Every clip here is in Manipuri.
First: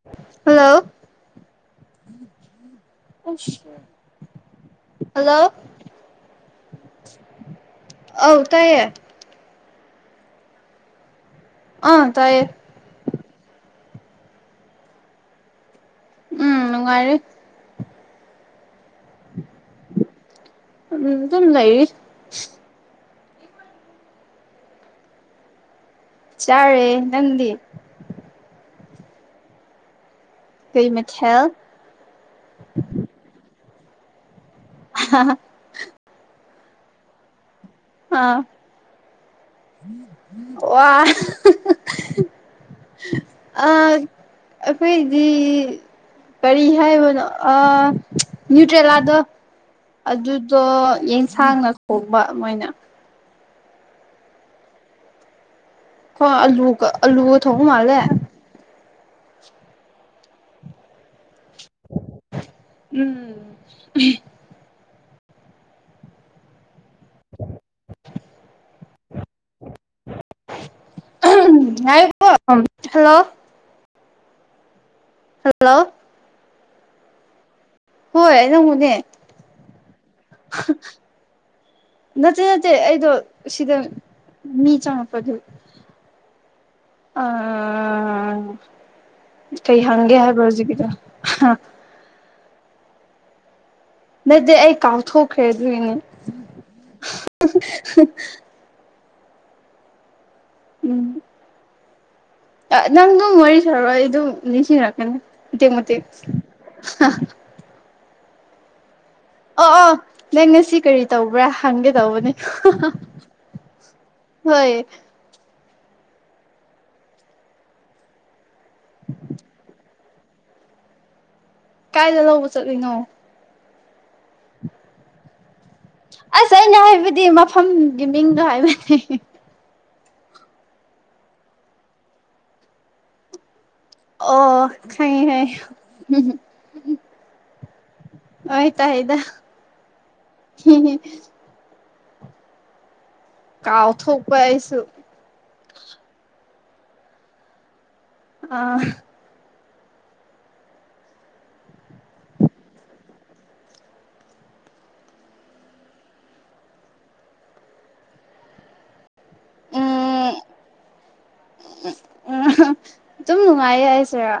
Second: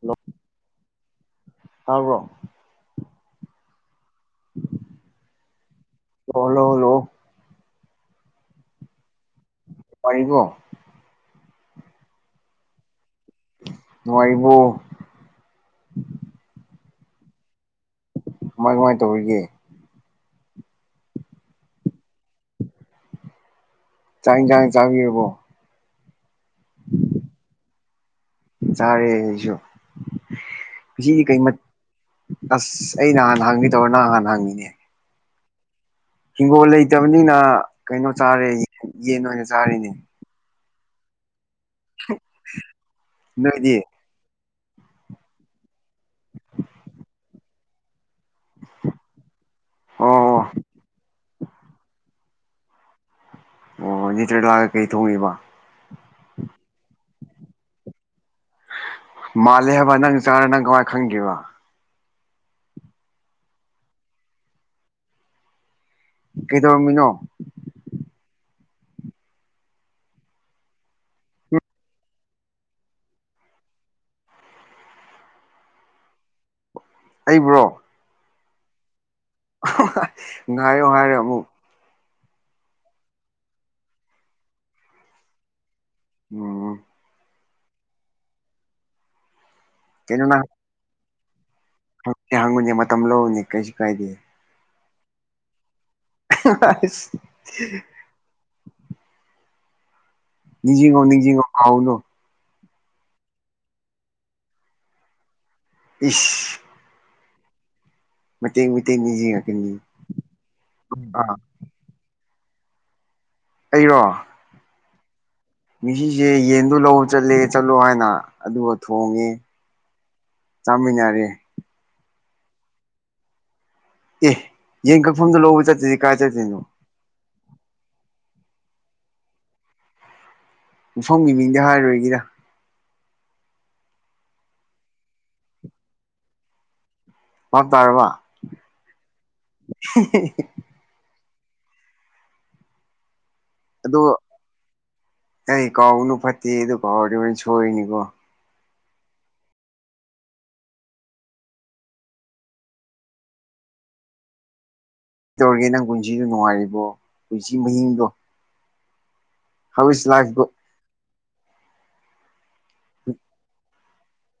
ꯍꯜꯂꯣ ꯍꯜꯂꯣ ꯇꯥꯕ꯭ꯔꯣ ꯍꯜꯂꯣ ꯍꯜꯂꯣ ꯍꯜꯂꯣ ꯍꯜꯂꯣ ꯑꯥꯎ ꯇꯦ ꯄꯔꯤꯕꯣ ꯑꯥ ꯇꯥꯏꯌꯦ ꯅꯨꯉꯥꯏ ꯔꯤ ꯕꯣ ꯎꯝ ꯅꯨꯡꯉꯥꯏꯔꯦ ꯀꯃꯥꯏ ꯀꯃꯥꯏꯅ ꯇꯧꯔꯤꯒꯦ ꯎꯝ ꯇꯝ ꯂꯩꯏ [unintelligible] ꯆꯥꯡ ꯆꯥꯡ ꯆꯥꯕꯤꯔꯕꯣ ꯆꯥꯔꯦ ꯅꯗꯤ ꯆꯥꯔꯦ ꯑꯩꯁꯨ ꯀꯩ ꯁꯤꯗꯤ ꯀꯩ ꯃꯊꯦꯜ ꯑꯁ ꯑꯩ ꯅꯍꯥꯟ ꯍꯥꯡꯉꯤ ꯇꯧꯔ ꯅꯍꯥꯟꯍꯥꯟ ꯍꯥꯡꯉꯤꯅꯦ [unintelligible] ꯍꯤꯡꯒꯣꯜ ꯂꯩꯇꯕꯅꯤꯅ ꯀꯩꯅꯣ ꯑꯥ ꯆꯥꯔꯦ ꯌꯦꯟ ꯑꯣꯏꯅ ꯆꯥꯔꯤꯅꯤ ꯋꯥ ꯑ ꯅꯣꯏꯗꯤ ꯑꯩꯈꯣꯏꯗꯤ ꯀꯔꯤ ꯍꯥꯏꯕꯅꯣ ꯅ꯭ꯌꯨꯇ꯭ꯔꯦꯂꯥꯗꯣ ꯑꯣ ꯑꯣ ꯑꯗꯨꯗꯣ ꯌꯦꯟꯁꯥꯡꯅ ꯈꯣꯡꯕ ꯃꯣꯏꯅ ꯑꯣ ꯅꯤꯇ꯭ꯔ ꯂꯥꯛꯑꯒ ꯀꯩ ꯊꯣꯡꯉꯤꯕ ꯍꯣꯏ ꯑꯜꯂꯨ ꯑꯂꯨ ꯊꯣꯡꯎ ꯃꯥꯂꯦ ꯃꯥꯜꯂꯦ ꯍꯥꯏꯕ ꯅꯪ ꯆꯥꯔ ꯅꯪ ꯀꯃꯋꯥꯥꯏ ꯈꯪꯒꯦꯕ ꯎꯝ ꯀꯗꯧꯃꯤꯉꯣ ꯍꯥꯏꯔꯤꯕ ꯍꯜꯂꯣ ꯍꯜꯂꯣ ꯑꯩꯕ꯭ꯔꯣ ꯍꯣꯏ ꯅꯡ ꯕꯨ ꯅꯦ ꯉꯥꯏꯌꯣ ꯍꯥꯏꯔꯣ ꯑꯃꯨꯛ ꯅꯠꯇꯦ ꯅꯠꯇꯦ ꯑꯩꯗꯣ ꯁꯤꯗ ꯃꯤ ꯆꯪꯉꯛꯄꯗꯨ ꯎꯝ ꯑ ꯀꯩ ꯍꯪꯦ ꯍꯥꯏꯕ꯭ꯔꯣꯖꯤ ꯀꯗ ꯍꯪ ꯍꯪꯅꯤ ꯃꯇꯝꯝ ꯂ ꯂꯧꯅꯤꯅꯦ ꯀꯩꯁꯤ ꯀꯥꯏꯗꯦ ꯅꯠꯇꯦ ꯑꯩ ꯀꯥꯎꯊꯣꯛꯈ꯭ꯔꯦꯗꯣꯏꯏꯅꯦ ꯑ [unintelligible] ꯅꯤꯡꯖꯦꯒꯣ ꯎꯝ ꯅꯤꯡꯖꯦꯒꯣ ꯍꯥꯎꯅꯣ ꯅꯪ ꯑꯗꯨꯝ ꯋꯥꯔꯤ ꯁꯥꯔꯑꯣ ꯑꯩ ꯑꯗꯨꯝ ꯅꯤꯡꯁꯤꯡꯔꯛꯀꯅꯤ ꯃꯇꯦꯛ ꯃꯇꯦꯛ ꯏꯁ ꯃꯇꯦꯡ ꯃꯤ ꯃꯇꯇꯦꯡ ꯑꯣ ꯑꯣ ꯅꯪ ꯉꯁꯤ ꯀꯔꯤ ꯇꯧꯕ꯭ꯔꯥ ꯍꯪꯒꯦ ꯇꯧꯕꯅꯦ ꯑꯩꯔꯣ ꯍꯣꯏ ꯃꯤꯁꯤꯁꯦ ꯌꯦꯟꯗꯣ ꯂ ꯆꯠꯂꯦ ꯆꯠꯂꯣ ꯍꯥꯏꯅ ꯑꯗꯨꯒ ꯊꯣꯡꯉꯦ ꯆꯥꯃꯤꯟꯅꯔꯦ ꯀꯥꯏꯗ ꯂꯧꯕ ꯆꯠꯂꯤꯅꯣ ꯑꯦ ꯌꯦꯟ ꯀꯛꯐꯝꯗ ꯂꯧꯕ ꯆꯠꯇꯗꯤ ꯑꯁ ꯑꯩꯅ ꯍꯥꯏꯕꯗꯤ ꯃꯐꯝꯒꯤ ꯃꯤꯡꯗꯣ ꯍꯥꯏꯕꯗꯤ ꯃꯐꯝꯒꯤ ꯃꯤꯡꯗꯤ ꯍꯥꯏꯔꯨꯔꯣꯏꯒꯤꯔ ꯑꯣ ꯈꯩ ꯍꯥꯏ ꯃ ꯇꯥꯔ ꯋꯥ ꯑꯣꯏ ꯇ ꯍꯥꯏꯗ ꯀꯥꯎꯊꯣꯛꯄ ꯍꯥꯏꯁꯨ ꯑꯩꯩ ꯀꯥꯎꯅ ꯐꯠꯇꯦ ꯑꯗꯨ ꯀꯥꯎꯔꯦ ꯑꯣꯏꯅ ꯁꯣꯏꯏꯅꯤꯀꯣ ꯑ ꯀ ꯇꯧꯔꯒꯦ ꯅꯪ ꯄꯨꯟꯁꯤꯗꯣ ꯅꯨꯡꯉꯥꯏꯔꯤꯕꯣ ꯄꯨꯟꯁꯤ ꯃꯍꯤꯡꯗꯣ ꯍꯧꯕꯤꯤꯁ ꯎꯝ ꯂꯥꯛꯈꯕꯨꯣ ꯎꯝ ꯑꯗꯨꯝ ꯅꯨꯡꯉꯥꯏ ꯍꯥꯏꯁꯤꯦꯔꯥ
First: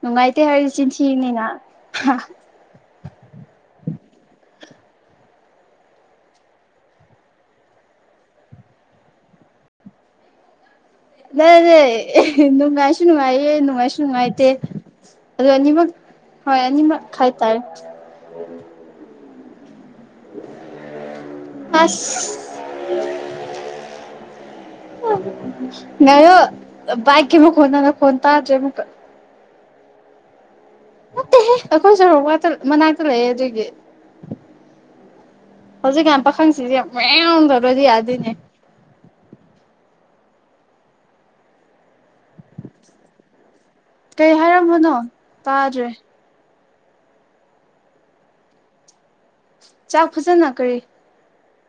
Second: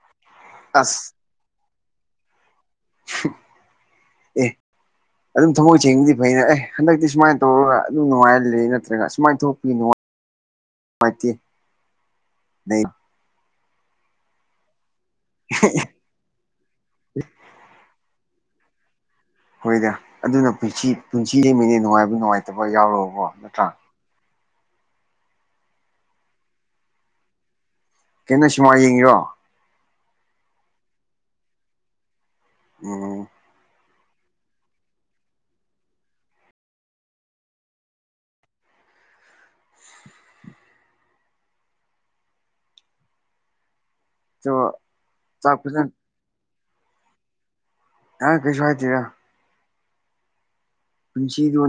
ꯅꯨꯡꯉꯥꯏꯇꯦ ꯍꯥꯏꯗꯤ ꯑꯁ ꯆꯤꯟꯁꯤꯅꯤꯅ ꯑꯦ ꯑꯗꯨꯝ ꯊꯃꯣꯏ ꯁꯦꯡꯕꯗꯤ ꯐꯩꯅ ꯑꯦ ꯍꯟꯗꯛꯇꯤ ꯁꯨꯃꯥꯏꯅ ꯇꯧꯔꯒ ꯑꯗꯨꯝꯅꯨꯡꯉꯍꯔ ꯂꯩꯦ ꯅꯠꯇ꯭ꯔꯒ ꯁꯨꯃꯥꯏꯅ ꯊꯣꯛꯄꯤꯉꯥꯏ ꯅꯗꯦ ꯂꯩ ꯉꯁꯅꯨꯡ ꯉꯥꯏꯌꯦꯦ ꯏ ꯅꯥꯏꯁꯅꯨꯡꯉꯥꯏꯇꯦ ꯑꯗꯨꯅꯤꯃꯒ ꯍꯣꯏ ꯑꯅꯤꯃꯒ ꯈꯥꯏꯇꯥꯥꯔꯦ ꯍꯣꯏꯗ ꯑꯗꯨꯅ ꯄꯨ ꯄꯨꯟꯁꯤ ꯂꯩꯃꯤꯅꯦ ꯅꯨꯡꯉꯥꯏꯕ ꯑꯁ ꯅꯨꯡꯉꯥꯏꯇꯕ ꯌꯥꯎꯔꯕꯣ ꯅꯠꯇ꯭ꯔꯥ ꯉꯔꯣ ꯥꯏꯀꯤꯃ ꯀꯣꯟꯅꯅ ꯀꯩꯅꯣ ꯁꯨꯃꯥꯏ ꯌꯦꯡꯉꯤꯔꯣ ꯅꯠꯇꯍꯦ ꯑꯩꯈꯣꯏꯁꯨꯔ ꯋꯥꯇ ꯃꯅꯥꯛꯇ ꯂꯩꯦ ꯎꯝ ꯑꯗꯨꯒꯤ ꯍꯧꯖꯤꯛ ꯌꯥꯝꯥꯟ ꯄꯥꯈꯪꯁꯤꯗꯤ ꯌꯥꯝ ꯃꯌꯥꯝꯗꯔꯗꯤ ꯌꯥꯗꯣꯏꯅꯦ ꯀꯩ ꯆꯣ ꯍꯥꯏꯔꯝꯕꯅꯣ ꯆꯥꯛ ꯐꯖꯅ ꯇꯥꯗ꯭ꯔꯦ ꯑ ꯀꯩꯁꯨ ꯍꯥꯏꯇꯔ ꯆꯥꯛ ꯐꯖꯅ ꯀꯔꯤ ꯄꯨꯟꯁꯤꯗ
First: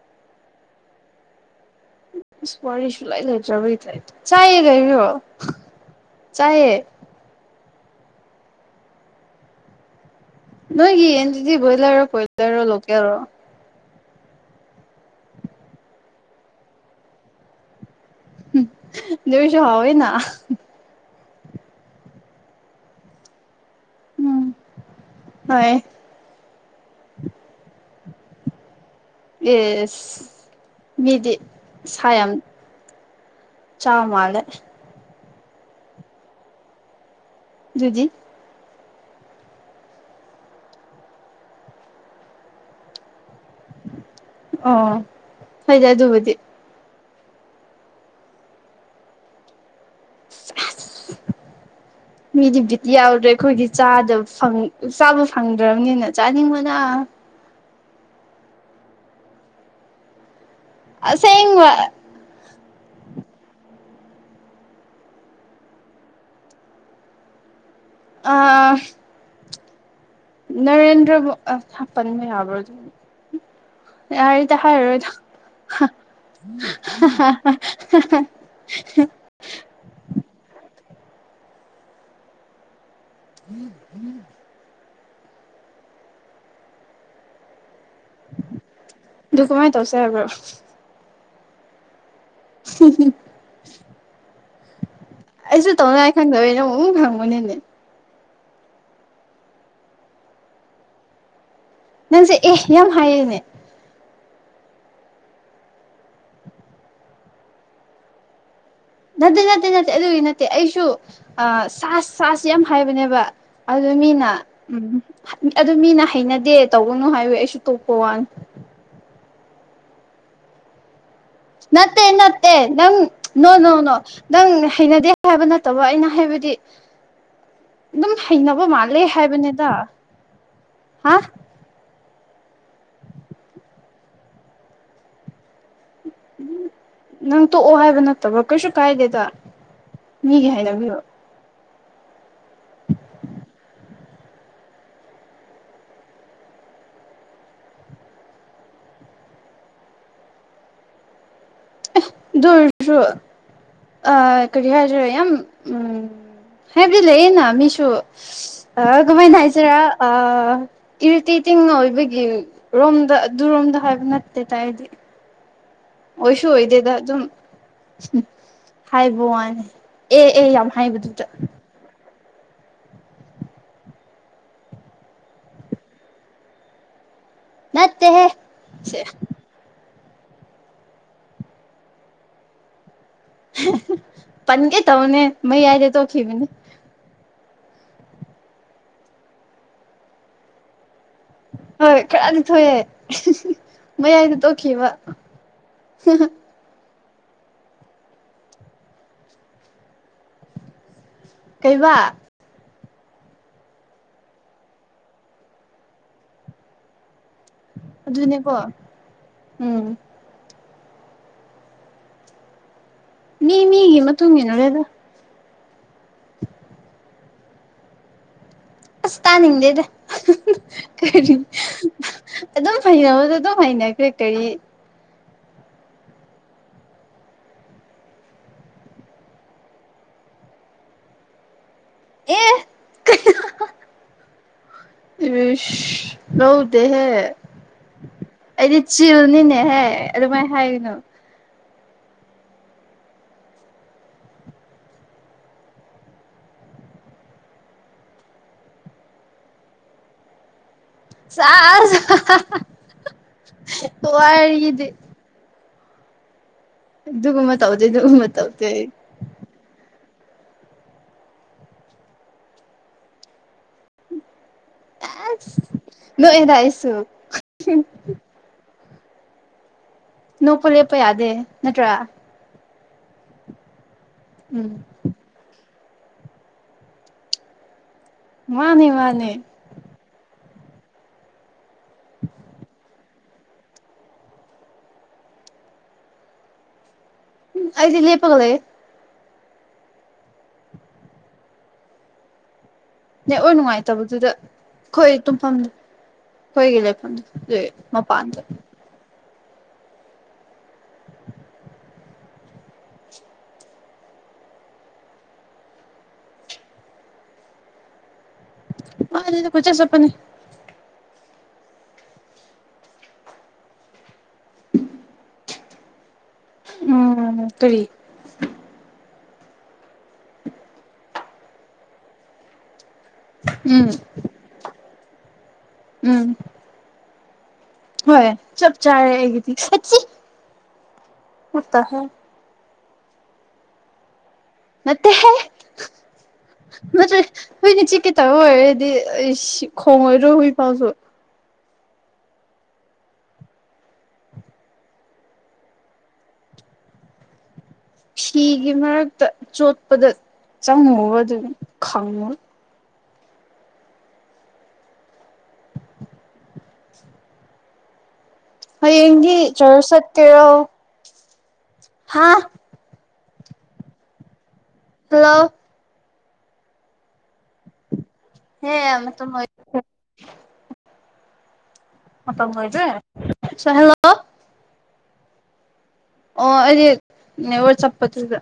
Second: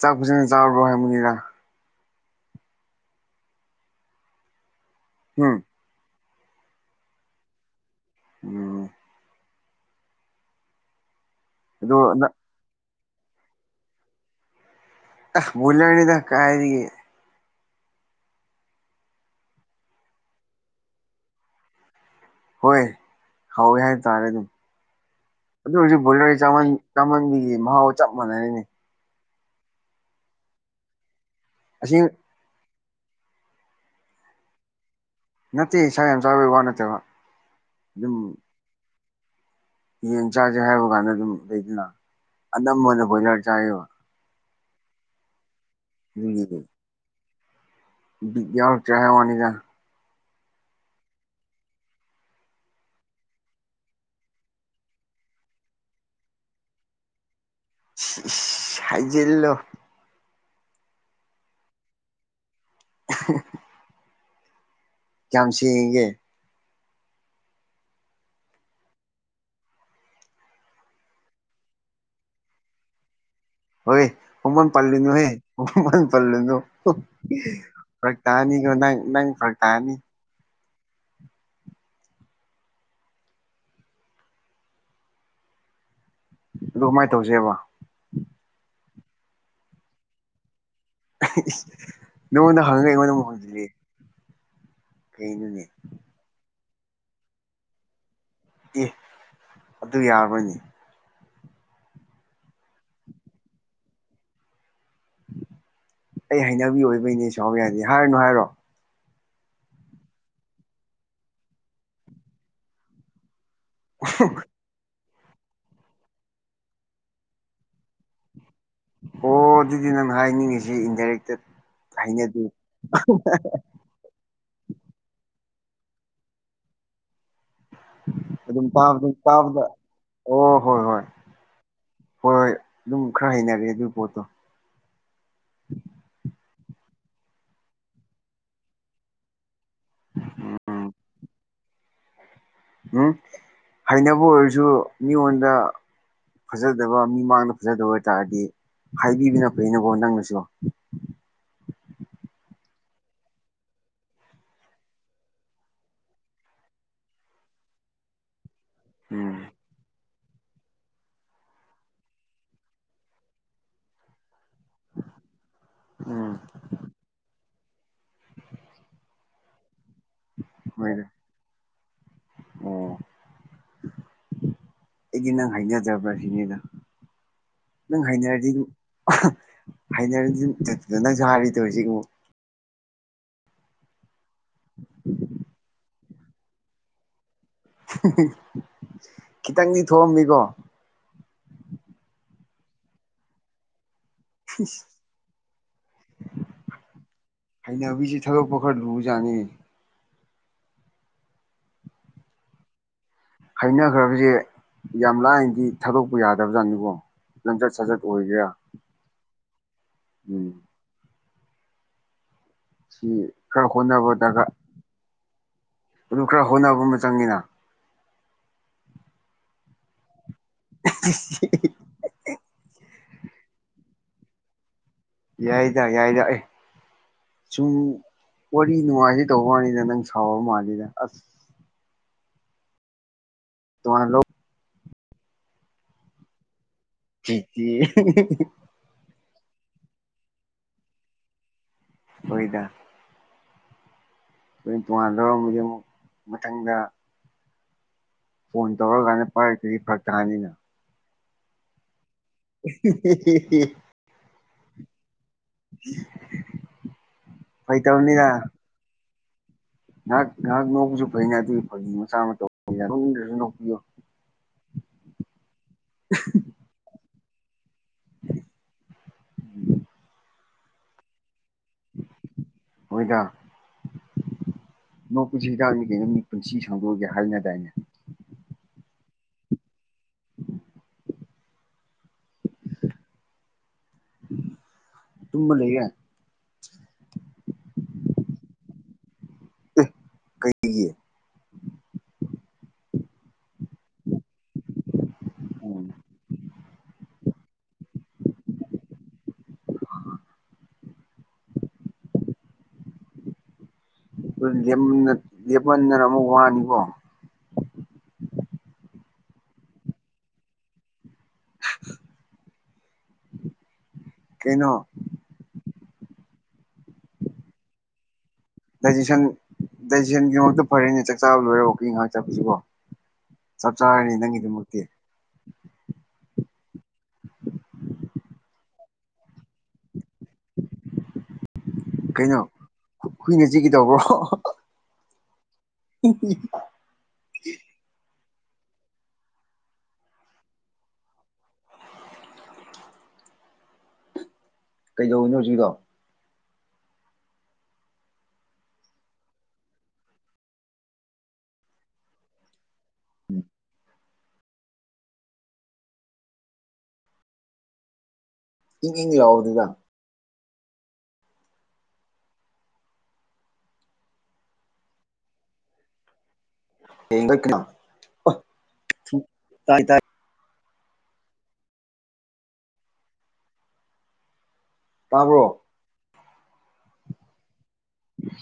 ꯆꯥꯛ ꯐꯖꯅ ꯆꯥꯔꯕ꯭ꯔꯣ ꯍꯥꯏꯕꯅꯤꯔ ꯏꯁ ꯋꯥꯔꯤꯔꯤꯁꯨ ꯂꯩ ꯂꯩꯗ꯭ꯔ ꯆꯥꯈꯕꯤꯣ ꯎꯝ ꯆꯥꯏꯦ ꯎꯝ ꯅꯣꯏ ꯌꯦꯟꯤꯗꯤ ꯑꯗꯣ ꯕꯣꯏꯂꯔꯣ ꯄꯣꯏꯂꯔꯣ ꯂꯣꯀꯦꯜ ꯔꯣ ꯑ ꯃꯂꯌꯥꯅꯤꯗ ꯀꯥꯥꯏꯔꯤꯒꯤꯦ ꯁꯨ ꯍꯣꯏꯅ ꯍꯣꯏ ꯍꯥꯎꯋꯦ ꯍꯥꯏꯇꯥꯔꯦ ꯑꯗꯨꯝ ꯎꯝ ꯑꯗꯨ ꯍꯣꯏ ꯍꯧꯖꯤꯛ ꯣ ꯆꯥꯃꯟ ꯆꯃꯟꯕꯤꯒꯤ ꯃꯍꯥꯎ ꯆꯞ ꯃꯥꯟꯅꯔꯤꯅꯤ ꯑꯦ ꯃꯤꯗꯤ ꯑꯁꯤ ꯁꯥꯏꯝ ꯆꯃꯜ ꯅꯠꯇꯦ ꯏꯁꯥ ꯌꯥꯝ ꯆꯥꯕꯩꯒꯤ ꯋꯥ ꯅꯠꯇꯦꯕ ꯑꯗꯨꯗꯤ ꯑꯗꯨꯝ ꯌꯦꯟ ꯆꯥꯥꯁꯦ ꯍꯥꯏꯕ ꯀꯥꯟꯗ ꯑꯗꯨꯝ ꯂꯩꯗꯅ ꯑꯅꯝꯕꯅ ꯕꯣꯏꯂꯔ ꯆꯥꯏꯌꯦꯕ ꯑꯣ ꯐꯣꯏꯗꯤ ꯑꯗꯨꯕꯨꯗꯤ ꯕꯤꯒꯌꯥꯜ ꯆ꯭ꯔ ꯋꯥꯅꯤꯗ ꯑꯁ [inaudible] ꯃꯤꯗꯤ ꯕꯤꯠ ꯌꯥꯎꯗ꯭ꯔꯦ ꯑꯩꯈꯣꯏꯒꯤ ꯆꯥꯗ ꯆꯥꯕ ꯐꯪꯗ꯭ꯔꯕꯅꯤꯅ ꯆꯥꯅꯤꯡꯕꯅ ꯍꯥꯏꯖꯤꯜꯂꯣ ꯑꯁꯦꯡꯉꯕꯥ [inaudible] ꯀꯌꯥꯝ ꯁꯦꯉꯤꯒꯦ ꯑ ꯅꯔꯦꯟꯗ꯭ꯔ ꯃꯄꯟ ꯌꯥꯎꯕ ꯍꯣꯏ ꯍꯨꯃꯣꯟ ꯄꯜꯂꯤꯅ ꯍꯦ ꯍꯨꯃ ꯄꯜꯂꯅ ꯐ꯭ꯔꯒꯇꯥꯅꯤ ꯀꯣ ꯅꯪ ꯅꯪ ꯐ꯭ꯔꯒꯇꯅꯤ ꯎꯝ ꯎꯝ ꯑꯗꯨ ꯀꯃꯥꯏꯅ ꯇꯧꯁꯦꯕ ꯗꯨ ꯀꯃꯥꯏ ꯇꯧꯁꯦꯕ꯭ꯔ ꯅꯪꯉꯣꯟꯗ ꯍꯪꯉꯒ ꯑꯩꯉꯣꯟꯗ ꯑꯃꯨꯛ ꯍꯪꯖꯤꯜꯂꯤ ꯀꯩꯅꯣꯅꯦ ꯑꯩꯁꯨ ꯇꯧꯅꯤꯡꯉꯥꯏ ꯈꯪꯗꯕꯅꯤꯅ ꯑꯃꯨꯛ ꯈꯪꯕꯅꯤꯅꯦ ꯑꯦ ꯑꯗꯨ ꯌꯥꯕ꯭ꯔꯅꯦ ꯅꯪꯁꯦ ꯑꯦ ꯌꯥꯝ ꯍꯥꯏꯌꯦꯅꯦ ꯑꯩ ꯍꯩꯅꯕꯤ ꯑꯣꯏꯕꯩꯅꯦ ꯁꯕ ꯌꯥꯅꯤ ꯍꯥꯏꯔꯤꯅꯨ ꯍꯥꯏꯔꯣ ꯅꯠꯇꯦ ꯅꯠꯇꯦ ꯅꯠꯇꯦ ꯑꯗꯨꯒꯤ ꯅꯠꯇꯦ ꯑꯩꯁꯨ ꯑ ꯁꯥ ꯁꯥꯁꯨ ꯌꯥꯝ ꯍꯥꯏꯕꯅꯦꯕ ꯑꯗꯨ ꯃꯤꯅ ꯎꯝ ꯑꯗꯨ ꯃꯤꯅ ꯍꯩꯅꯗꯦ ꯇꯧꯕꯅꯨ ꯍꯥꯏꯋꯨ ꯑꯩꯁꯨ ꯇꯣꯛꯄ ꯋꯥꯅꯤ ꯑꯣ ꯑꯗꯨꯗꯤ ꯅꯪ ꯍꯥꯏꯅꯤꯡꯉꯤꯁꯤ ꯏꯟꯗꯥꯏꯔꯦꯛꯇꯦꯠ ꯅꯠꯇꯦ ꯅꯠꯇꯦ ꯅꯪ ꯅꯣ ꯅꯣꯅꯣ ꯅꯪ ꯍꯩꯅꯗꯦ ꯍꯥꯏꯕ ꯅꯠꯇꯕ ꯑꯩꯅ ꯍꯥꯏꯕꯗꯤ ꯑꯗꯨꯝ ꯍꯩꯅꯕ ꯃꯥꯜꯂꯦ ꯇꯥꯕꯗ ꯇꯥꯕꯗ ꯍꯥꯏꯕꯅꯤꯗ ꯑꯣ ꯍꯣꯏ ꯍꯣꯏ ꯍꯥ ꯍꯣꯏ ꯍꯣꯏ ꯑꯗꯨꯝ ꯈꯔ ꯍꯩꯅꯔꯑꯦ ꯑꯗꯨꯒꯤ ꯄꯣꯠꯇꯣ ꯎꯝ ꯎ ꯅꯪ ꯇꯣꯛꯑꯣ ꯍꯥꯏꯕ ꯅꯠꯇꯕꯣ ꯀꯩꯁꯨ ꯀꯥꯏꯗꯦꯗ ꯃꯤꯒꯤ ꯎꯝ ꯍꯥꯏꯅꯕꯤꯕ ꯎꯝ ꯍꯩꯅꯕ ꯑꯣꯏꯔꯁꯨ ꯃꯤꯉꯣꯟꯗ ꯐꯖꯗꯕ ꯃꯤ ꯃꯥꯡꯗ ꯐꯖꯗꯕ ꯑꯣꯏꯇꯥꯔꯗꯤ ꯍꯥꯏꯕꯤꯕꯅ ꯐꯅꯀꯣ ꯅꯪꯅꯁꯨ ꯑꯗꯨ ꯑꯣꯏꯔꯁꯨ ꯑ ꯀꯔꯤ ꯍꯥꯏꯗꯔꯦ ꯌꯥꯝ ꯎ ꯍꯦꯕꯂ ꯌꯦꯅ ꯃꯤꯁꯨꯨ ꯑ ꯀꯃꯥꯏꯅ ꯎꯝ ꯍꯥꯏꯥꯏꯁꯤꯔꯥ ꯏꯔꯤꯇꯤ ꯇꯤꯡꯅ ꯑꯣꯏꯕꯒꯤ ꯔꯣꯝꯗ ꯑꯗꯨꯔꯣꯝꯗ ꯍꯥꯏꯕ ꯅꯠꯇꯦ ꯇꯥꯏꯗꯤ ꯎꯝ ꯑꯣꯏꯁꯨ ꯑꯣꯏꯗꯦꯗ ꯑꯗꯨꯝ ꯍꯥꯏꯕ ꯋꯥꯅꯤ ꯑꯦ ꯑꯦ ꯌꯥꯝ ꯃꯣꯏꯗ ꯍꯥꯏꯕꯗꯨꯗ ꯑꯣ ꯑꯩꯗꯤ ꯅꯪ ꯍꯥꯏꯅꯖꯕ꯭ꯔꯥ ꯁꯤꯅꯦꯗ ꯅꯪ ꯅꯠꯇꯦꯍꯦ ꯍꯩꯅꯔꯗꯤ ꯑꯗꯨꯝ ꯁꯦ ꯍꯩꯅꯔꯗꯤ ꯑꯗꯨꯝ ꯅꯪꯁꯨ ꯍꯥꯏꯔꯤ ꯇꯧꯔꯤꯁꯤꯒ ꯄꯟꯒꯦ ꯇꯧꯅꯦ ꯃꯌꯥꯏꯗ ꯇꯣꯛꯈꯤꯕꯅꯦ ꯈꯤꯇꯪꯗꯤ ꯊꯣꯛꯑꯝꯃꯤꯀꯣ ꯍꯣꯏ ꯈꯔꯗꯤ ꯊꯣꯛꯑꯦ ꯃꯌꯥꯏꯗ ꯇꯣꯛꯈꯤꯕ ꯍꯩꯅꯕꯤꯁ ꯊꯥꯗꯛꯄ ꯈꯔ ꯂꯨꯕꯖꯠꯅꯤ ꯀꯩꯕꯥ ꯍꯥꯏꯅꯈ꯭ꯔꯕꯁꯦ ꯌꯥꯝ ꯂꯥꯏꯅꯗꯤ ꯊꯥꯗꯣꯛꯄ ꯌꯥꯗꯕꯖꯥꯠꯅꯤꯀꯣ ꯂꯝꯆꯠ ꯁꯥꯖꯠ ꯑꯣꯏꯒꯦꯔꯥ ꯑꯗꯨꯅꯦꯀꯣ ꯎꯝ ꯎꯝ ꯁꯤ ꯃꯤ ꯈꯔ ꯃꯤꯒꯤ ꯍꯣꯠꯅꯕ ꯃꯇꯨꯡ ꯗꯔꯀ ꯏꯟꯅꯔꯦꯗ ꯑꯗꯨꯝ ꯈꯔ ꯍꯣꯠꯅꯕ ꯑꯃ ꯆꯪꯉꯤꯅ ꯑꯁ ꯇꯅꯤꯡꯗꯦꯗ ꯀꯔꯤ ꯑꯗꯨꯝ ꯍꯅꯕꯗ ꯑꯗꯨꯝ ꯍꯩꯅꯈ꯭ꯔꯦ ꯀꯔꯤ ꯌꯥꯏꯗ ꯌꯥꯏꯗ ꯁꯨꯝ ꯋꯥꯔꯤ ꯅꯨꯡꯉꯥꯏꯁꯤ ꯇꯧꯕ ꯃꯥꯜꯂꯤꯗ ꯅꯪ ꯁꯥꯎꯕ ꯃꯥꯜꯂꯤꯗ ꯑꯁ ꯑꯦ [unintelligible] ꯂꯧꯎꯗꯍꯦ ꯆꯤꯆꯦ ꯑꯩꯗꯤ ꯆꯤꯜꯅꯤꯅꯦꯍꯦ ꯑꯗꯨꯃꯥꯏꯅ ꯍꯥꯏꯔꯤꯅꯣ ꯑꯣꯏꯣꯏꯗ ꯑꯩꯈꯣꯏ ꯇꯣꯉꯥꯟꯅ ꯂꯧꯔꯝꯝꯕꯗꯤ ꯑꯃꯨꯛ ꯃꯊꯪꯗ ꯐꯣꯟ ꯇꯧꯔꯀꯥꯟꯗ ꯄꯥꯏꯔꯛꯇꯗꯤ ꯐꯔꯛ ꯇꯥꯅꯤꯅ [unintelligible] [unintelligible] ꯍꯋꯥ ꯏꯗꯤ [unintelligible] ꯗꯨꯒꯃ ꯐꯥꯒꯤ ꯇꯗꯦ ꯗꯨꯒꯃ ꯇꯧꯗꯦ ꯉꯍꯥꯛ ꯉꯥꯏꯍꯥꯛ ꯅꯧꯕꯁꯨ ꯐꯩꯅꯦ ꯑꯗꯨꯒꯤ ꯐ ꯃꯆꯥ ꯑꯃꯧ ꯌꯥꯔꯣꯛꯅꯤꯡꯗ꯭ꯔꯁꯨ ꯅꯣꯛꯄꯤꯌꯣ ꯅꯣꯏꯣꯏꯗꯁꯨ ꯅꯣꯛꯄ ꯂꯦꯞꯄ ꯌꯥꯗꯦ ꯅꯠꯇ꯭ꯔꯥ ꯍꯣꯏꯗ ꯎꯝ ꯅꯣꯛꯄꯁꯤ ꯍꯤꯗꯥꯛꯂꯤ ꯀꯩꯅꯣ ꯃꯤ ꯄꯨꯟꯁꯤ ꯁꯥꯡꯗꯣꯛꯑꯒ ꯍꯥꯏꯅꯗꯥꯏꯅꯦ ꯃꯥꯅꯦ ꯃꯥꯅꯦ [inaudible] ꯇꯨꯝꯃ ꯂꯩꯌꯦ ꯎ ꯑꯩꯗꯤ ꯂꯦꯄꯒ ꯂꯩ ꯑꯦ ꯀꯩꯒꯤ ꯅ ꯑꯣꯏ ꯅꯨꯡꯉꯥꯏꯇꯕꯗꯨꯗ ꯑꯩꯈꯣꯏ ꯇꯨꯝꯐꯝꯗ ꯍꯣꯏꯒ ꯂꯩꯐꯝ ꯑꯦ ꯃꯄꯥꯟꯗ ꯑꯗꯨ ꯂꯦꯞꯃꯟꯅꯗꯅ ꯑꯃꯨꯛ ꯋꯥꯅꯤꯀꯣ ꯑꯗꯦꯗ ꯀꯣꯏꯆꯠ ꯆꯠꯄꯅꯤ ꯀꯩꯅꯣ ꯎꯝ ꯀꯔꯤ ꯗꯥꯏꯖꯦꯁꯟ ꯗꯥꯏꯖꯦꯁꯟꯒꯤꯗꯃꯛꯇ ꯐꯔꯦꯅꯦ ꯆꯥꯛ ꯆꯥꯕ ꯂꯣꯏꯔꯦ ꯑꯣꯀꯤ ꯉꯥꯏꯍꯥꯛ ꯆꯠꯄꯁꯤꯀꯣ ꯆꯞ ꯆ ꯎꯝ ꯍꯥꯏꯅꯤ ꯅꯪꯒꯤꯗꯃꯛꯇꯤ ꯎꯝ [inaudible] ꯍꯣꯏ ꯆꯞ ꯆꯥꯔꯦ ꯑꯩꯒꯤꯗꯤ ꯎꯝ ꯇꯥꯏ ꯀꯩꯅꯣ ꯍꯨꯏꯅꯁꯤꯒꯗꯧꯕ꯭ꯔꯣ ꯅꯇꯦꯍꯦ [unintelligible] ꯅꯠꯇ꯭ꯔꯦ ꯍꯣꯏꯅ ꯆꯤꯀꯩ ꯇꯥꯕ ꯑꯣꯏꯔꯗꯤ ꯑꯩ ꯈꯣꯡꯉꯣꯏꯔꯣ ꯍꯣꯏ ꯄꯥꯎꯁꯨ ꯀꯩꯗꯧꯏꯅꯣ ꯍꯧꯖꯤꯛꯗꯣ ꯐꯤꯒꯤ ꯃꯔꯛꯇ ꯆꯣꯠꯄꯗ ꯆꯪꯉꯨꯕ ꯑꯗꯨꯝ ꯈꯪꯉꯨ ꯎꯝ ꯏꯪ ꯏꯪ ꯍꯌꯦꯡꯗꯤ ꯂꯥꯎꯕꯗꯨꯗ ꯆꯔꯁ ꯆꯠꯀꯦꯔꯣ ꯍꯥꯥ ꯍꯜꯂꯣ ꯌꯦꯡꯗ ꯀꯅꯣ ꯍꯦ ꯑꯃ ꯃ ꯇꯥꯏ ꯇꯥꯏ ꯄꯣꯏꯗ꯭ꯔꯦ ꯍꯜꯂꯣ ꯇꯥꯕ꯭ꯔꯣ ꯑꯣ ꯑꯗꯨꯗꯔ ꯆꯄꯇꯨꯗ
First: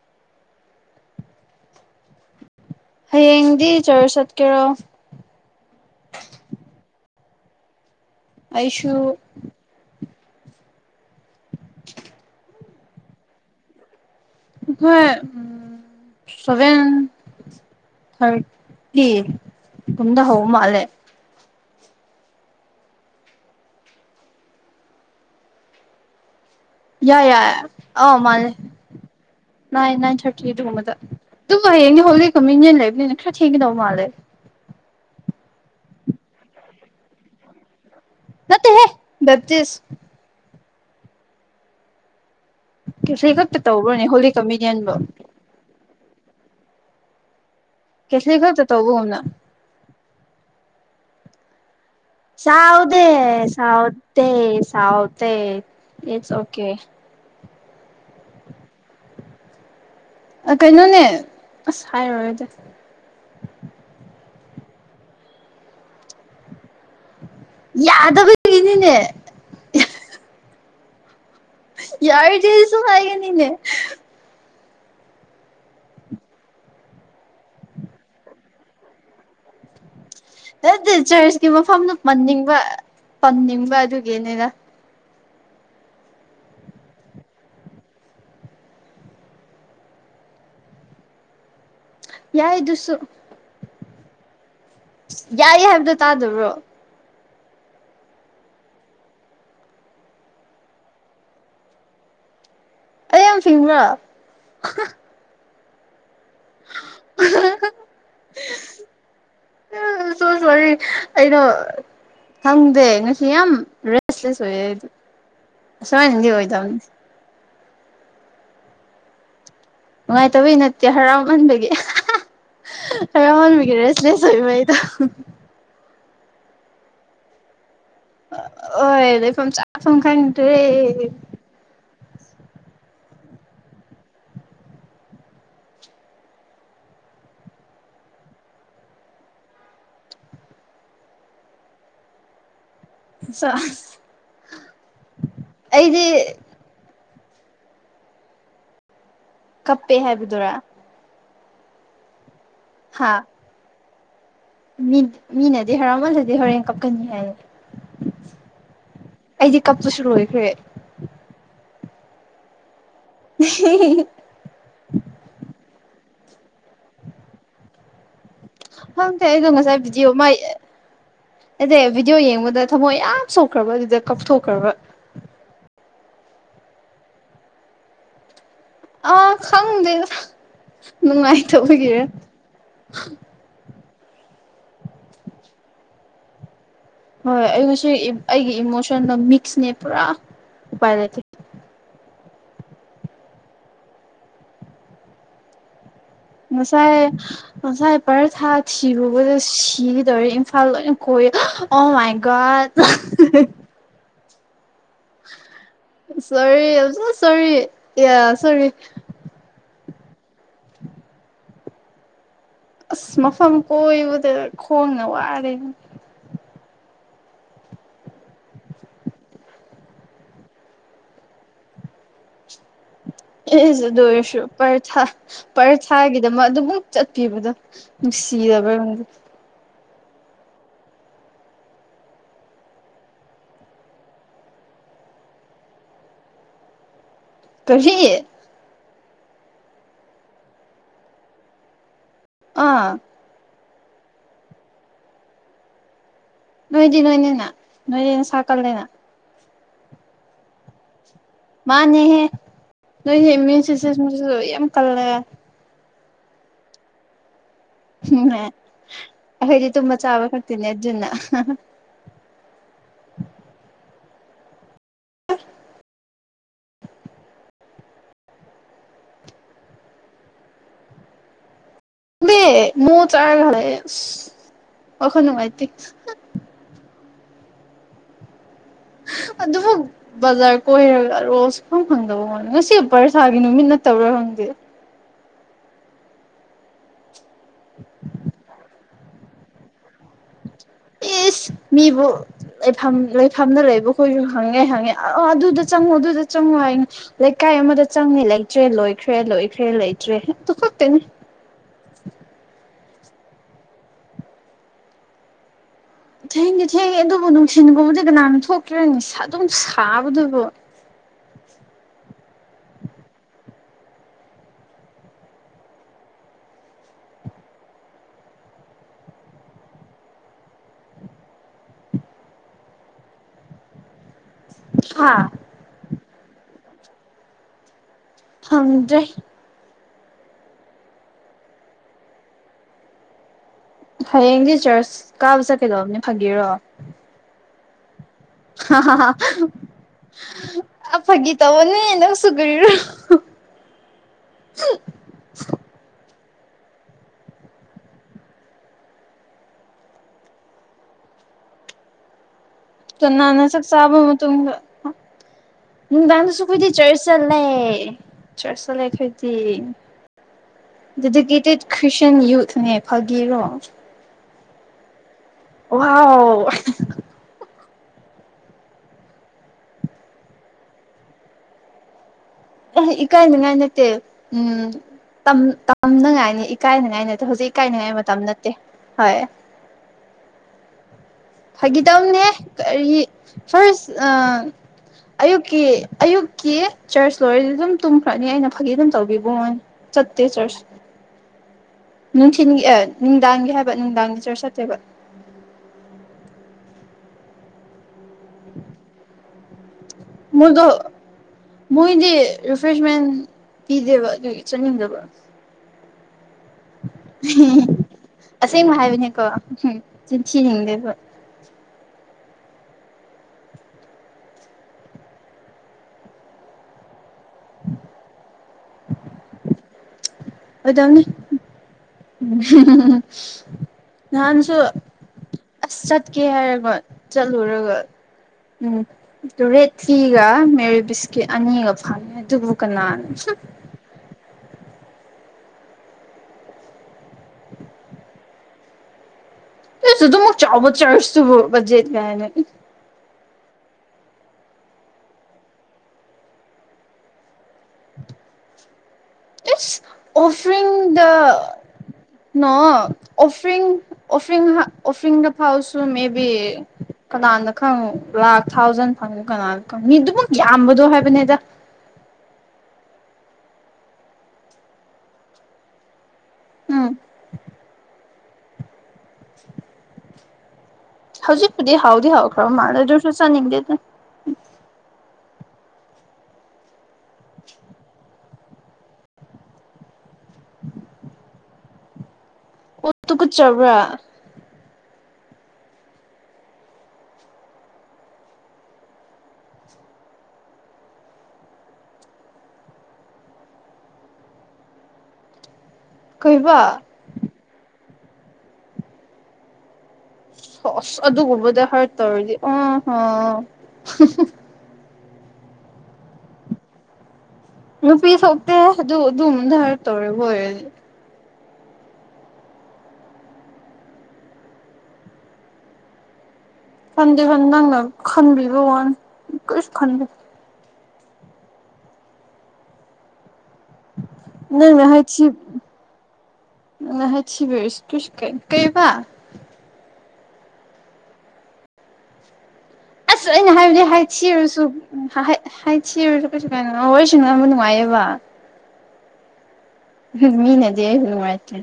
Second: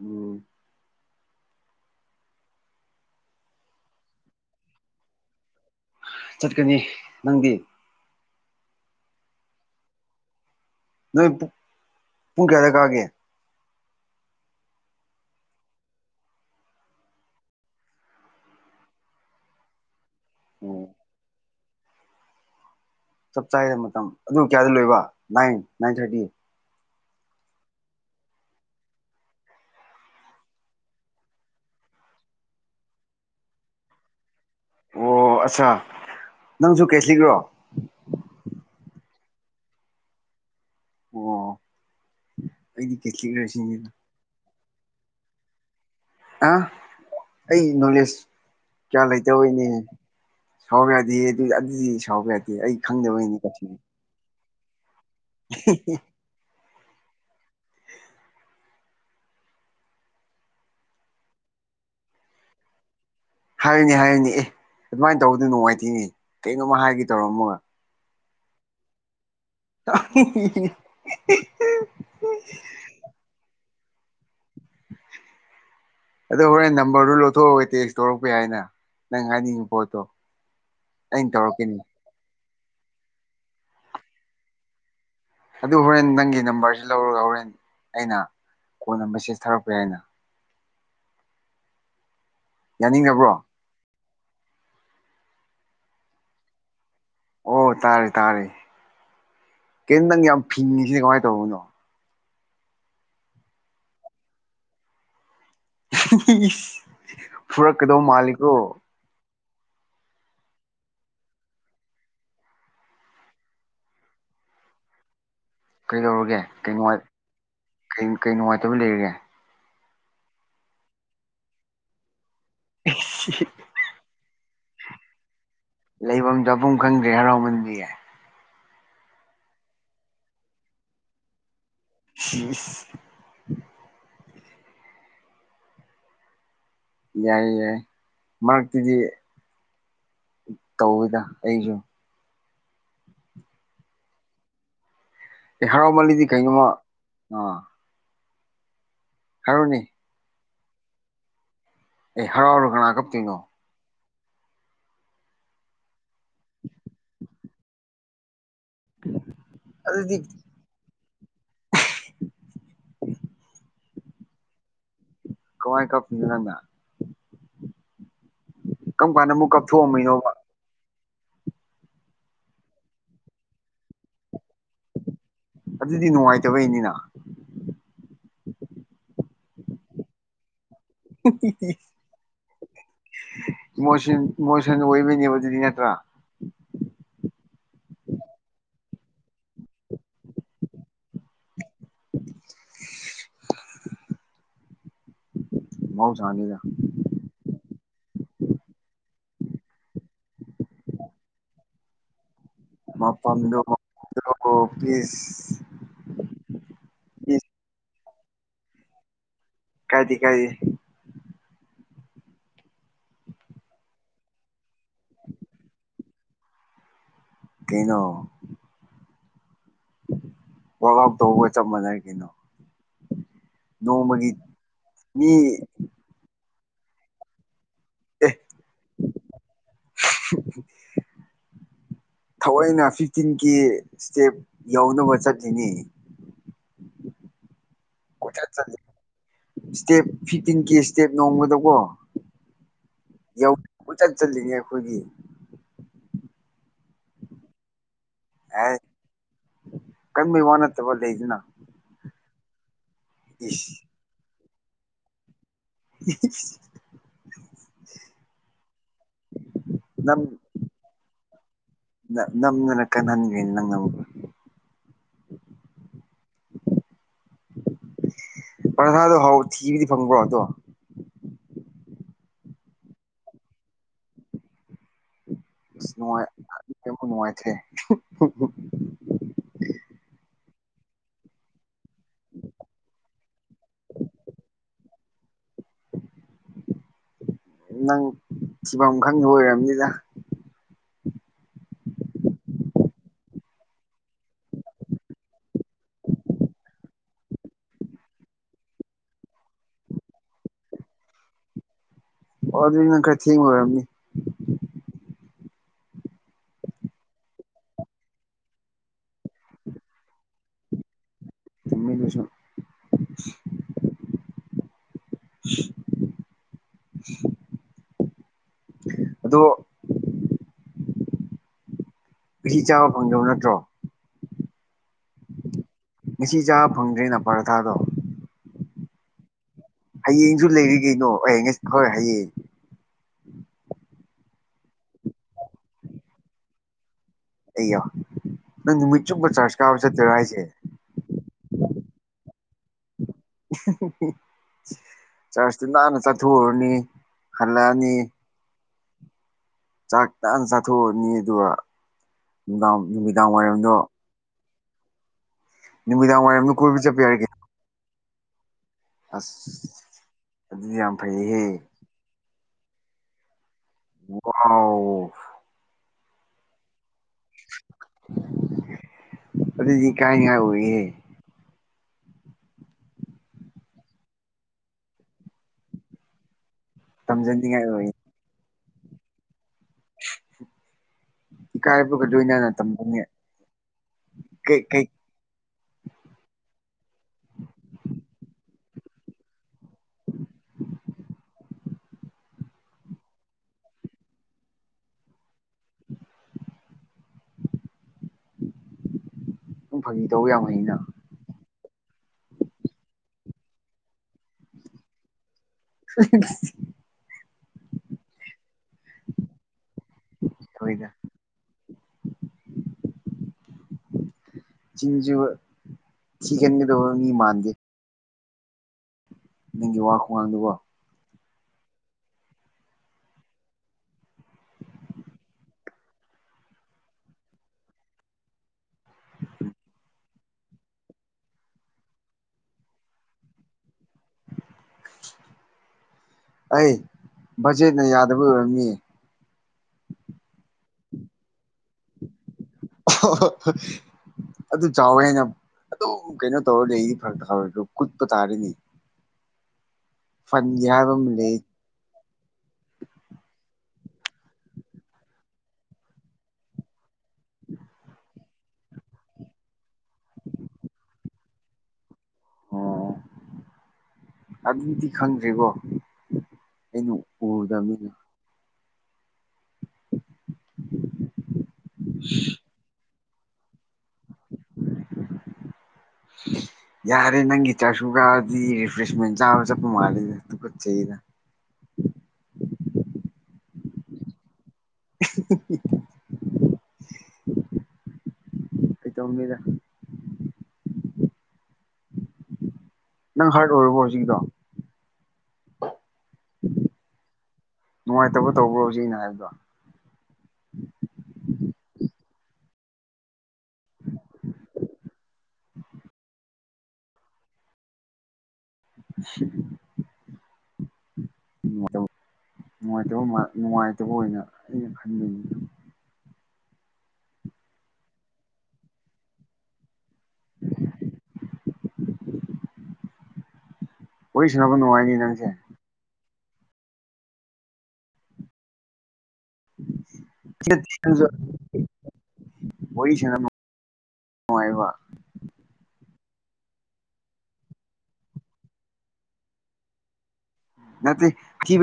ꯎꯝ ꯍꯌꯦꯡꯗꯤ ꯆꯔ ꯆꯠꯀꯦꯔꯣ ꯆꯠꯀꯅꯤ ꯅꯪꯗꯤ ꯑꯩꯁꯨꯁꯨ ꯅꯣꯏ ꯄꯨꯡ ꯀꯌꯥꯗ ꯀꯥꯑꯒꯦ ꯍꯣꯏ ꯎꯝ ꯁꯚꯦꯟ ꯊꯥꯔꯇꯤ ꯌꯝꯗ ꯍꯧꯕ ꯑꯣ ꯃꯥꯜꯂꯦ ꯆꯞ ꯆꯥꯦꯗ ꯃꯇꯝ ꯑꯗꯨ ꯀꯌꯥꯗ ꯂꯣꯏꯕ ꯅꯥꯏꯟ ꯅꯥꯏꯟ ꯊꯥꯔꯇꯤ ꯌꯥꯏ ꯌꯥꯏ ꯑꯥꯎ ꯃꯥꯅꯦ ꯅꯥꯏꯟ ꯅꯥꯏꯟ ꯊꯥꯔꯇꯤꯗꯨꯒꯨꯝꯕꯗ ꯑꯗꯨꯕꯨ ꯍꯌꯦꯡꯅꯤ ꯍꯧꯛꯀꯣ ꯃꯤꯡꯅꯦꯦꯟ ꯂꯩꯕꯅꯤꯅ ꯈꯔ ꯊꯦꯡꯒꯗꯧ ꯃꯥꯜꯂꯦ ꯑꯣ ꯑꯠꯆꯥ ꯅꯪꯁꯨ ꯀꯦꯁꯂꯤꯈ꯭ꯔꯣ ꯅꯠꯇ ꯍꯦ ꯗꯞꯇꯁ ꯑꯣ ꯑꯩꯗꯤ ꯀ ꯀꯦꯊꯂꯤꯛꯔ ꯈꯛꯇ ꯁꯤꯅꯤꯗ ꯇꯧꯔꯣꯅꯦ ꯍꯣꯂꯤ ꯀꯃꯤꯗꯤꯌꯟꯕꯣ ꯑ ꯑꯩ ꯅꯣꯂꯦꯖ ꯀꯦꯊꯂꯤꯛ ꯈꯛꯇ ꯀꯌꯥ ꯇꯧꯕꯒꯨꯝꯅ ꯂꯩꯇꯕꯔꯤꯅꯦ ꯁꯣꯔ ꯌꯥꯗꯤ ꯑꯗꯨ ꯑꯗꯨꯗꯤ ꯁꯥꯎꯕ ꯌꯥꯗꯦ ꯑꯩ ꯁꯥꯎꯗꯦ ꯈꯪꯗꯕꯩꯅꯤ ꯁꯥꯎꯗꯦ ꯁꯥꯎꯗ ꯏꯠꯁ ꯑꯣꯀꯦ ꯀꯩꯅꯣꯅꯦ ꯑꯁ ꯍꯥꯏꯔꯨꯔꯗꯤꯦ ꯍꯥꯏꯨꯅꯦ ꯍꯥꯏꯌꯨꯅꯦ ꯑꯦ ꯑꯗꯨꯃꯥꯏꯅ ꯇꯧꯕꯗꯨ ꯅꯨꯡꯉꯥꯏꯇꯣꯏꯅꯦ ꯀꯩꯅꯣꯝꯃ ꯍꯥꯏꯒꯦ ꯇꯧꯔꯝꯃꯒ ꯌꯥꯗꯕꯅꯤꯅꯦ [unintelligible] ꯌꯥꯔꯗꯁꯨꯣ ꯍꯥꯏꯦꯅꯤꯅꯦ ꯑꯗꯣ ꯍꯣꯔꯦꯟ ꯅꯝꯕꯔꯗꯨ ꯂꯧꯊꯣꯛꯑꯒꯦ ꯇꯦꯛꯁ ꯇꯧꯔꯛꯄꯦ ꯍꯥꯏꯅ ꯅꯪ ꯍꯥꯏꯅꯤꯡꯉꯤꯕ ꯅꯗꯤ ꯆꯔꯆꯀꯤ ꯃꯐꯝꯗꯨꯣ ꯄꯟꯅꯤꯡꯕ ꯄꯟꯅꯤꯡꯕ ꯑꯗꯨꯒꯤꯅꯤꯅ ꯑꯗꯨ ꯍꯣꯔꯦꯟ ꯅꯪꯒꯤ ꯅꯝꯕꯔꯁꯤ ꯂꯧꯔꯒ ꯍꯣꯔꯦꯟ ꯑꯩꯅ ꯀꯣꯟꯅ ꯃꯦꯁꯦꯁ ꯊꯥꯔꯛꯄ ꯌꯥꯏꯅ ꯌꯥꯏꯗꯨꯁꯨ ꯌꯥꯅꯤꯡꯉꯕ꯭ꯔꯣ ꯌꯥꯏꯦ ꯍꯥꯏꯕꯗꯨꯣ ꯇꯥꯗꯣ ꯑꯣ ꯇꯥꯔꯦ ꯇꯥꯔꯦ ꯀꯩ ꯅꯪ ꯌꯥꯝ ꯐꯤꯡꯉꯤꯁꯤꯗꯤ ꯀꯃꯥꯏꯅ ꯇꯧꯕꯅꯣ ꯑꯩ ꯌꯥꯝ ꯐꯤꯡꯕ꯭ꯔꯥ ꯐꯨꯔꯛꯀꯗꯧꯕ ꯃꯥꯜꯂꯤꯀꯣ ꯁꯣ ꯁꯣꯔꯤ ꯑꯩꯅ ꯈꯪꯗꯦ ꯉꯁꯤ ꯌꯥꯝ ꯔꯦꯁꯂꯦꯁ ꯑꯣꯏꯌꯦꯗꯤ ꯑꯁꯋꯥꯏꯅꯗꯤ ꯑꯣꯏꯗꯕꯅꯤ ꯀ ꯀꯩ ꯅꯨꯡꯉꯥꯏꯇꯕ ꯂꯩꯔꯤꯒꯦ ꯅꯨꯡꯉꯥꯏꯇꯕꯩ ꯅꯠꯇꯦ ꯍꯔꯥꯎꯍꯟꯕꯒꯤ ꯍꯔꯥꯎꯍꯟꯕꯒꯤꯔꯦ ꯁꯏ ꯃꯗ ꯂꯩꯐꯝ ꯆꯥꯐꯝ ꯈꯪꯗ꯭ꯔꯦ ꯍꯔꯥꯎꯕꯟꯗꯤꯦ ꯑꯣ ꯐ ꯆꯄꯐꯝ ꯀꯔꯦ ꯍ ꯌꯥꯏ ꯌꯥꯏ ꯃꯔꯛꯇꯨꯗꯤ ꯇꯧꯋꯤꯗ ꯑꯩꯁꯨ ꯁꯥꯁ ꯑꯦ ꯍꯔꯥꯎꯃꯜꯂꯤꯗꯤ ꯀꯩꯒꯨꯝꯃ ꯑꯥ ꯍꯥꯏꯔꯣꯅꯦ ꯀꯞꯄꯦ ꯍꯥꯏꯕꯗꯨꯔꯥ ꯑꯩ ꯍꯔꯥꯎꯔꯒ ꯀꯅꯥ ꯍꯥ ꯀꯞꯇꯣꯏꯅꯣ ꯃꯤꯅꯗꯤ ꯍꯔꯥꯎꯃꯅꯗꯤ ꯍꯣꯔꯦꯟ ꯀꯞꯀꯅꯤ ꯍꯥꯏꯌꯦ ꯑꯩꯗꯤ ꯀꯞꯄꯁꯨ ꯑꯗꯨꯗꯤ ꯂꯣꯏꯈ꯭ꯔꯦ ꯎ ꯀꯃꯋꯥꯥꯏ ꯀꯞꯗ ꯀꯔꯝ ꯍꯪ ꯀꯥꯟꯗ ꯑꯃꯨꯛ ꯀꯗꯉꯁꯦꯕꯤꯗꯤ ꯑꯣꯃ ꯀꯞꯊꯣꯛꯑꯝꯃꯤꯅꯣꯕ ꯑꯦꯗ ꯚꯤꯗꯤꯑꯣ ꯌꯦꯡꯕꯗ ꯊꯃꯣꯏ ꯌꯥꯝ ꯁꯧꯈ꯭ꯔꯕ ꯑꯗꯨꯗ ꯀꯥꯞꯊꯣꯛꯈ꯭ꯔꯕ꯫ ꯑꯗꯨꯗꯤ ꯅꯨꯡꯉꯥꯏꯇꯕꯩꯅꯤꯅ꯫ ꯑꯥ ꯈꯪꯗꯦ ꯅꯨꯡꯉꯥꯏꯇꯕꯒꯤꯔꯦ ꯁꯟ ꯏꯃꯣꯁꯟ ꯑꯣꯏꯕꯅꯦꯕ ꯑꯗꯨꯗꯤ ꯅꯠꯇ꯭ꯔꯥ ꯍꯣꯏ ꯑꯩꯕꯨꯁꯨ ꯑꯩꯒꯤ ꯏꯃꯣꯁꯟꯗ ꯃꯤꯛꯁꯅꯦ ꯄꯨꯔꯥ ꯎꯄꯥꯏ ꯂꯩꯇꯦ꯫ [unintelligible] [unintelligible] ꯉꯁꯥꯏ ꯉꯁꯥꯏ ꯄꯔꯦ ꯊꯥ ꯊꯤꯔꯨꯕꯗ ꯁꯤꯗꯧꯔꯦ ꯏꯝꯐꯥꯜ ꯂ ꯀꯣꯏ ꯑꯣ ꯃꯌ ꯒꯠ ꯃꯐꯝꯗꯣ [unintelligible] ꯁꯣꯔꯤ ꯄ꯭ꯂꯤꯁ ꯁꯣꯔꯤ ꯁꯣꯔꯤ ꯀꯥꯏꯗꯤ ꯀꯥꯏꯗꯤ ꯑꯁ ꯃꯐꯝ ꯀꯣꯏꯕꯗ ꯈꯣꯡꯅ ꯋꯥꯔꯦ꯫ ꯀꯩꯅꯣ ꯋꯔꯝ ꯑꯞ ꯇꯧꯕꯒ ꯆ ꯃꯅ ꯀꯩꯅꯣ ꯑꯦꯁ ꯑꯗꯨ ꯅꯣꯡꯃꯒꯤ ꯑꯣꯏꯔꯁꯨ ꯄꯔ ꯃꯤ ꯄꯔꯊꯥꯒꯤꯗꯃꯛ ꯑꯗꯨꯝꯛ ꯆꯠꯄꯤꯕꯗꯣ ꯑꯦ ꯁꯤꯗꯥꯕ [unintelligible] ꯊꯑꯣꯏꯅ ꯐꯤꯐꯇꯤꯟꯀꯤ ꯏꯁꯇꯦꯞ ꯌꯧꯅꯕ ꯆꯠꯂꯤꯅꯤ꯫ ꯀꯁꯤ ꯏꯁꯇꯦꯞ ꯐꯤꯞꯇꯤꯟ ꯀꯦ ꯏꯁꯇꯦꯞ ꯅꯣꯡꯃꯗꯀꯣ꯫ ꯑꯥ ꯌꯧ ꯆꯠ ꯆꯠꯂꯤꯉꯦ ꯑꯩꯈꯣꯏꯒꯤ ꯅꯣꯏꯗꯤ ꯅꯣꯏꯅꯦꯅ ꯅꯣꯏꯅꯦꯅ ꯑꯦ ꯁꯥꯀꯜꯂꯦꯅ ꯀꯟꯕꯩ ꯋꯥ ꯅꯠꯇꯕ ꯂꯩꯗꯅ ꯃꯥꯅꯦꯍꯦ ꯅꯣꯏꯗꯤ ꯏꯁ ꯏꯃꯨꯟꯁꯨꯁꯇꯦꯃꯁꯨ ꯌꯥꯝ ꯀꯜꯂ꯫ ꯏꯁꯥ ꯎꯝꯈꯣꯏꯗꯤ ꯇꯨꯝꯕ ꯆꯥꯕ ꯍꯥꯛꯇꯅꯦ ꯑꯗꯨꯅ ꯅꯝꯅꯔ ꯀ ꯅꯟꯒꯅꯤ ꯅꯪ ꯄ꯭ꯔꯊꯗꯣ ꯍꯥꯎ ꯊꯤꯕꯗꯤ ꯐꯪꯕ꯭ꯔꯣ ꯑꯗꯣ ꯗ ꯃꯨ ꯆꯥꯒꯔꯦ ꯋꯥꯈꯅ ꯃꯥꯥꯏ [unintelligible] ꯅꯣꯏ ꯑꯁꯦꯡꯕ ꯅꯨꯡꯉꯥꯏꯇꯔꯦ ꯫ ꯑꯗꯨꯃꯛ ꯕꯖꯥꯔ ꯀꯣꯏꯔꯒꯔꯣ꯫ ꯍꯪ ꯍꯪꯗꯕ ꯃꯥꯅ‌ꯦ ꯉꯁꯤ ꯄꯔ ꯁꯥꯒꯤ ꯅꯨꯃꯤꯠ ꯅꯠꯇꯕ꯭ꯔ ꯍꯪꯗꯦ꯫ ꯅꯪ ꯐꯤꯕꯝ ꯈꯪꯗ ꯑꯣꯏꯔꯝꯅꯤꯗ꯫ ꯏꯁ ꯃꯤꯕꯨ ꯂꯩꯐꯝ ꯂꯩꯐꯝꯗ ꯂꯩꯕꯈꯣꯏꯁꯨ ꯍꯪꯉꯦ ꯍꯪꯉꯦ ꯑꯥ ꯑꯗꯨꯗ ꯆꯪꯉꯨ ꯑꯗꯨꯗ ꯆꯪꯉꯨ ꯍꯥꯏꯅꯤ꯫ ꯂꯩꯀꯥꯏ ꯑꯃꯗ ꯆꯪꯉꯦ ꯂꯩꯇ꯭ꯔꯦ ꯂꯣꯏꯈ꯭ꯔꯦ ꯂꯣꯏꯈ꯭ꯔꯦ ꯂꯩꯇ꯭ꯔꯦ ꯇꯨꯈꯛꯇꯅꯤ꯫ ꯑꯣ ꯑꯗꯨꯗꯤ ꯅꯪ ꯈꯔ ꯊꯦꯡ ꯑꫭꯏꯔꯝꯅꯤ꯫ ꯊꯦꯡꯗꯤ ꯊꯦꯡꯉ‌ꯦ ꯑꯗꯨꯕꯨ ꯅꯨꯡꯁꯤꯒꯨꯝꯕꯨꯗꯤ ꯀꯅꯥꯅ ꯊꯣꯛꯇ꯭ꯔꯅꯤ ꯑꯗꯨꯝ ꯁꯥꯕꯗꯨꯕꯨ꯫ ꯆꯨꯝꯃꯤ ꯑꯗꯨꯁꯨ꯫ ꯑꯗꯣ [inaudible] ꯃꯍꯤ ꯆꯥꯕ ꯐꯪꯗꯕ ꯅꯠꯇ꯭ꯔꯣ? ꯍꯥꯥ ꯉꯁꯤ ꯆꯥꯕ ꯐꯪꯗ꯭ꯔꯦꯅ ꯄꯔꯊꯥꯗꯣ ꯐꯉꯥꯗꯔꯦ꯫ ꯍꯌꯦꯡꯁꯨ ꯂꯩꯔꯤ ꯀꯩꯅꯣ ꯍꯣꯏ ꯍꯌꯦꯡ꯫ ꯍꯌꯦꯡꯗꯤ ꯆꯔꯁ ꯀꯥꯕꯁꯠ ꯀꯩꯗꯕꯅꯦ ꯐꯪꯒꯤꯔꯣ꯫ ꯑꯩꯌꯥ ꯅꯪ ꯅꯨꯃꯤꯠ ꯆꯨꯝꯕ ꯆꯥꯔꯖ ꯀꯥꯕ ꯆꯠꯇꯣꯏꯔꫭ ꯍꯥꯏꯁꯤ꯫ ꯑꯗꯨ ꯐꯥꯒꯤ ꯇꯧꯕꯅꯤ ꯅꯪꯁꯨ ꯀꯔꯤꯔ‌ꫭ꯫ ꯆꯔꯖꯇꯤ ꯅꯥꯟꯅ ꯆꯠꯊꯣꯛꯎꯔꯅꯤ ꯍꯜꯂꯛꯑꯅꯤ ꯆꯥꯛ ꯇꯥꯅ ꯆꯥꯊꯣꯛꯑꯅꯤ ꯑꯗꯨꯒ ꯅꯨꯡꯗꯥꯡ ꯅꯨꯃꯤꯗꯥꯡ ꯀꯥꯅꯅ ꯆꯥꯛ ꯋꯥꯏꯔꯝꯗꯣ ꯆꯥꯕ ꯃꯇꯨꯡꯗ ꯅꯨꯃꯤꯗꯥꯡ ꯅꯨꯡꯗꯥꯡꯗꯁꯨ ꯋꯥꯏꯔꯝꯗ ꯑꯈꫭꯏꯗꯤ ꯀꯣꯏꯕ ꯆꯠꯄ ꯆꯔꯖ ꯌꯥꯔꯦ ꯀꯩꯅꯣ ꯆꯠꯂ‌ꯦ ꯆꯔꯖ ꯆꯠꯂꯒ‌ꯦ ꯍꯥꯏꯗꯤ ꯑꯁ ꯑꯗꯨꯗꯤ ꯌꯥꯝ ꯐꯩꯍꯦ ꯗꯦꯗꯤꯀꯦꯇꯦꯠ ꯈ꯭ꯔꯤꯁꯇꯟ ꯌꯨꯠꯅꯦ ꯐꯥꯒꯤꯔꯣ ꯋꯥꯎ ꯑꯣꯍꯥꯎ ꯑꯗꯨꯗꯤ ꯀꯥꯏ ꯅꯤꯉꯥꯏ ꯑꫭꯌ‌ꯦ ꯑ‌ꯦ ꯏꯀꯥꯏꯅꯤꯉꯥꯏ ꯅꯠꯇꯦ ꯎꯝ ꯇꯝꯅꯉꯥꯏꯅꯤ ꯀꯥꯏꯅꯉꯥꯏꯅꯤꯗ ꯍꯧꯖꯤꯛ ꯇꯝꯖꯅꯤꯡꯉꯥꯏ ꯑꯣꯏ ꯀꯥꯏꯅꯉꯥꯏ ꯃꯇꯝ ꯅꯠꯇꯦ ꯍꯣꯏ ꯏꯀꯥꯏꯕꯒ ꯐꯥꯒꯤꯇꯩꯅꯤꯝ ꯍ‌ꯦ ꯂꯣꯏꯅꯅ ꯀꯔꯤ ꯇꯝꯖꯅꯤꯡꯉꯦ ꯐꯥꯔꯁ ꯑꯥ ꯀꯩ ꯀꯩ ꯑꯌꯨꯛꯀꯤ ꯑꯌꯨꯛꯀꯤ ꯆꯔꯖ ꯂꯣꯏꯔꯗꯤ ꯑꯗꯨꯝ ꯇꯨꯝꯈ꯭ꯔꯅꯤ ꯑꯩꯅ ꯐꯥꯒꯤ ꯑꯗꯨꯝ ꯇꯧꯕꯤꯕꯣ ꯃꫭꯏꯅ ꯆꯠꯇ‌ꯦ ꯆꯔꯖ ꯅꯨꯡꯊꯤꯟꯒꯤ ꯅꯨꯡꯗꯥꯡꯒꯤ ꯍꯥꯏꯕ ꯅꯨꯡꯗꯥꯡꯗ ꯆꯔꯖ ꯆꯠꯇꯦꯕ [inaudible] ꯐꯥꯒꯤ ꯇꯧꯕ ꯌꯥꯝ ꯍꯩꯅ ꯃꫭꯏꯗꫭ ꯃꯣꯏꯗꯤ ꯔꯤꯐ꯭ꯔꯦꯁꯃꯦꯟ ꯄꯤꯗꯦꯕ ꯑꯗꯨꯒꯤ ꯆꯠꯅꯤꯡꯗꯕ [unintelligible] ꯑꯁꯦꯡꯕ ꯍꯥꯏꯕꯅꯦꯀꯣ ꯍꯣꯏꯗ ꯆꯤꯟꯊꯤꯅꯤꯡꯗꯦꯕ ꯆꯤꯟꯁꯨ ꯊꯤꯒꯟꯕ ꯃꯤ ꯃꯥꯟꯗ‌ꯦ ꯅꯤꯡꯒꯤ ꯋꯥꯥꯛ ꯈꯨꯉꯥꯡꯗꯨꯀꫭ ꯑꯣꯏꯗꯝꯅꯤ ꯅꯍꯥꯟꯁꯨ ꯑꯁ ꯆꯠꯀꯦ ꯍꯥꯏꯔꯒ ꯆꯠꯂꯨꯔꯒ ꯎꯝ ꯔꯦꯠ ꯇꯥꯒ ꯃꯦꯔꯤ ꯕꯤꯁꯀꯤꯠ ꯑꯅꯤꯒ ꯐꯪꯉꯦ ꯑꯗꯨꯕꯨ ꯀꯅꯥꯅ ꯍꯨꯝ ꯑꯩ ꯕꯖꯦꯠꯅ ꯌꯥꯗꯕ ꯑꯣꯏꯔꯝꯅꯤ ꯏꯁ ꯑꯗꯨꯃꯨꯛ ꯆꯥꯎꯕ ꯆꯥꯔꯖ ꯇꯨꯕꯨ ꯕꯖ‌ꯦꯠ ꯀꯥꯏꯅ [unintelligible] ꯑꯗꯨ ꯆꯥꯎꯋꯦ ꯍꯥꯏꯅ ꯑꯗꯨꯝ ꯀꯩꯅꯣ ꯇꯧꯔ ꯂꯩꯗꯤ ꯐꯔꯛꯇ ꯍꯥꯎꯋꯦ ꯀꯨꯠꯄ ꯇꯥꯔ‌ꯦꯅ‌ꯦ ꯏꯁ ꯍꯥꯏꯕ ꯑꯃ ꯑꯣꯞꯐ꯭ꯔꯡꯗ ꯂꯩ ꯅꫭ ꯑꯣꯐꯔꯤ ꯑꯣꯐꯔꯤ ꯑꯣꯐꯔꯤꯗ ꯐꯥꯎꯁꯨ ꯃꯦꯕꯤ ꯀꯅꯥꯗ ꯈꯪ ꯂꯥꯛ ꯊꯥꯎꯖꯟ ꯐꯪꯉꯨ ꯀꯅꯥꯗ ꯈꯪ ꯃꯤ ꯑꯗꯨ ꯃꯨꯛ ꯌꯥꯝꯕꯗꯣ ꯍꯥꯏꯕꯅꯦꯗ ꯑꯣ ꯑꯗꯨꯗꯤ ꯈꯪꯗ꯭ꯔꯤꯕꯣ ꯎꯝ ꯑꯩꯅ ꯎꯗꯝꯃꯤꯅ [inaudible] ꯍꯧꯖꯤꯛ ꯈꯨꯗꯤ ꯍꯥꯎꯗꯤ ꯍꯥꯎ ꯈ꯭ꯔꯥꯎ ꯃꯥ ꯑꯗꯨ꯭ꯔꯁꯨ ꯆꯅꯤꯡꯗꯦ ꯌꯥꯔꯦ ꯅꯪꯒꯤ ꯆꯥꯁꯨ ꯀꯗꯤ ꯔꯤꯐ꯭ꯔꯦꯁꯃꯦꯟ ꯆꯥꯕ ꯆꯠꯄ ꯃꯥꯜꯂꯤꯠꯆꯗ ꯑꯣ ꯇ ꯀ ꯆꯕ꯭ꯔꯥ [unintelligible] ꯇꯧꯅꯤꯗ ꯅꯪ ꯍꯥꯔꯠ ꯑꯣꯏꯔꯕꯣ ꯍꯧꯖꯤꯛꯀꯤꯗꯣ ꯀꯩꯕ꯫ ꯅꯨꯡꯉꯥꯏꯇꯕ ꯇꯧꯕ꯭ꯔꯣꯖꯤꯛ ꯑꯩꯅ ꯍꯥꯏꯕꯗꯣ ꯍꯁ ꯑꯗꯨꯒꯨꯝꯕꯗ ꯍ꯭ꯔꯥꯠ ꯇꯧꯔꯗꯤ ꯑꯍꯥ ꯅꯨꯄꯤ ꯁꯣꯛꯇꯦ ꯑꯗꯨ ꯑꯗꯨꯝꯗꯔ ꯇꯧꯔꯦ ꯑꯣꯏꯔꯗꯤ ꯅꯨꯡꯉꯥꯏꯇꯕ ꯅꯨꯡꯉꯥꯏꯇꯕ ꯑꯣꯏꯅ ꯑꯩꯅ ꯈꯟꯅꯤꯡꯉꯤ ꯈꯟꯗꯦ ꯅꯪꯅ ꯈꯟꯕꯤ ꯋꯥꯅꯤ ꯀꯩꯁꯨ ꯈꯟꯗ‌ꯦ [inaudible] ꯋꯥꯔꯤ ꯁꯥꯟꯅꯕ ꯅꯪꯅ ꯅꯨꯡꯉꯥꯏꯅꯤ ꯅꯪꯁꯦ [unintelligible] ꯑ ꯍꯁꯤꯕꯁ ꯇꯨ ꯀ ꯀꯩꯕ [unintelligible] ꯁꯥꯟꯅꯕ ꯑꯁ ꯑꯩꯅ ꯍꯥꯏꯕꯗꯤ ꯍꯥꯏꯊꯤꯔꯁꯨ ꯅꯨꯡꯉꯥꯏꯕ ꯎ ꯍ ꯍꯥꯏ ꯊꯤꯔꯁꯨ ꯀꯩꯁꯨ ꯀꯥꯏꯅꯣ ꯋꯥꯔꯤ ꯁꯅꯕ ꯅꯨꯡꯉꯥꯏꯌꯦꯕ ꯃꯤꯅꯗꯤ ꯑꯩꯕꯨ ꯅꯨꯡꯉꯥꯏꯇ‌ꯦ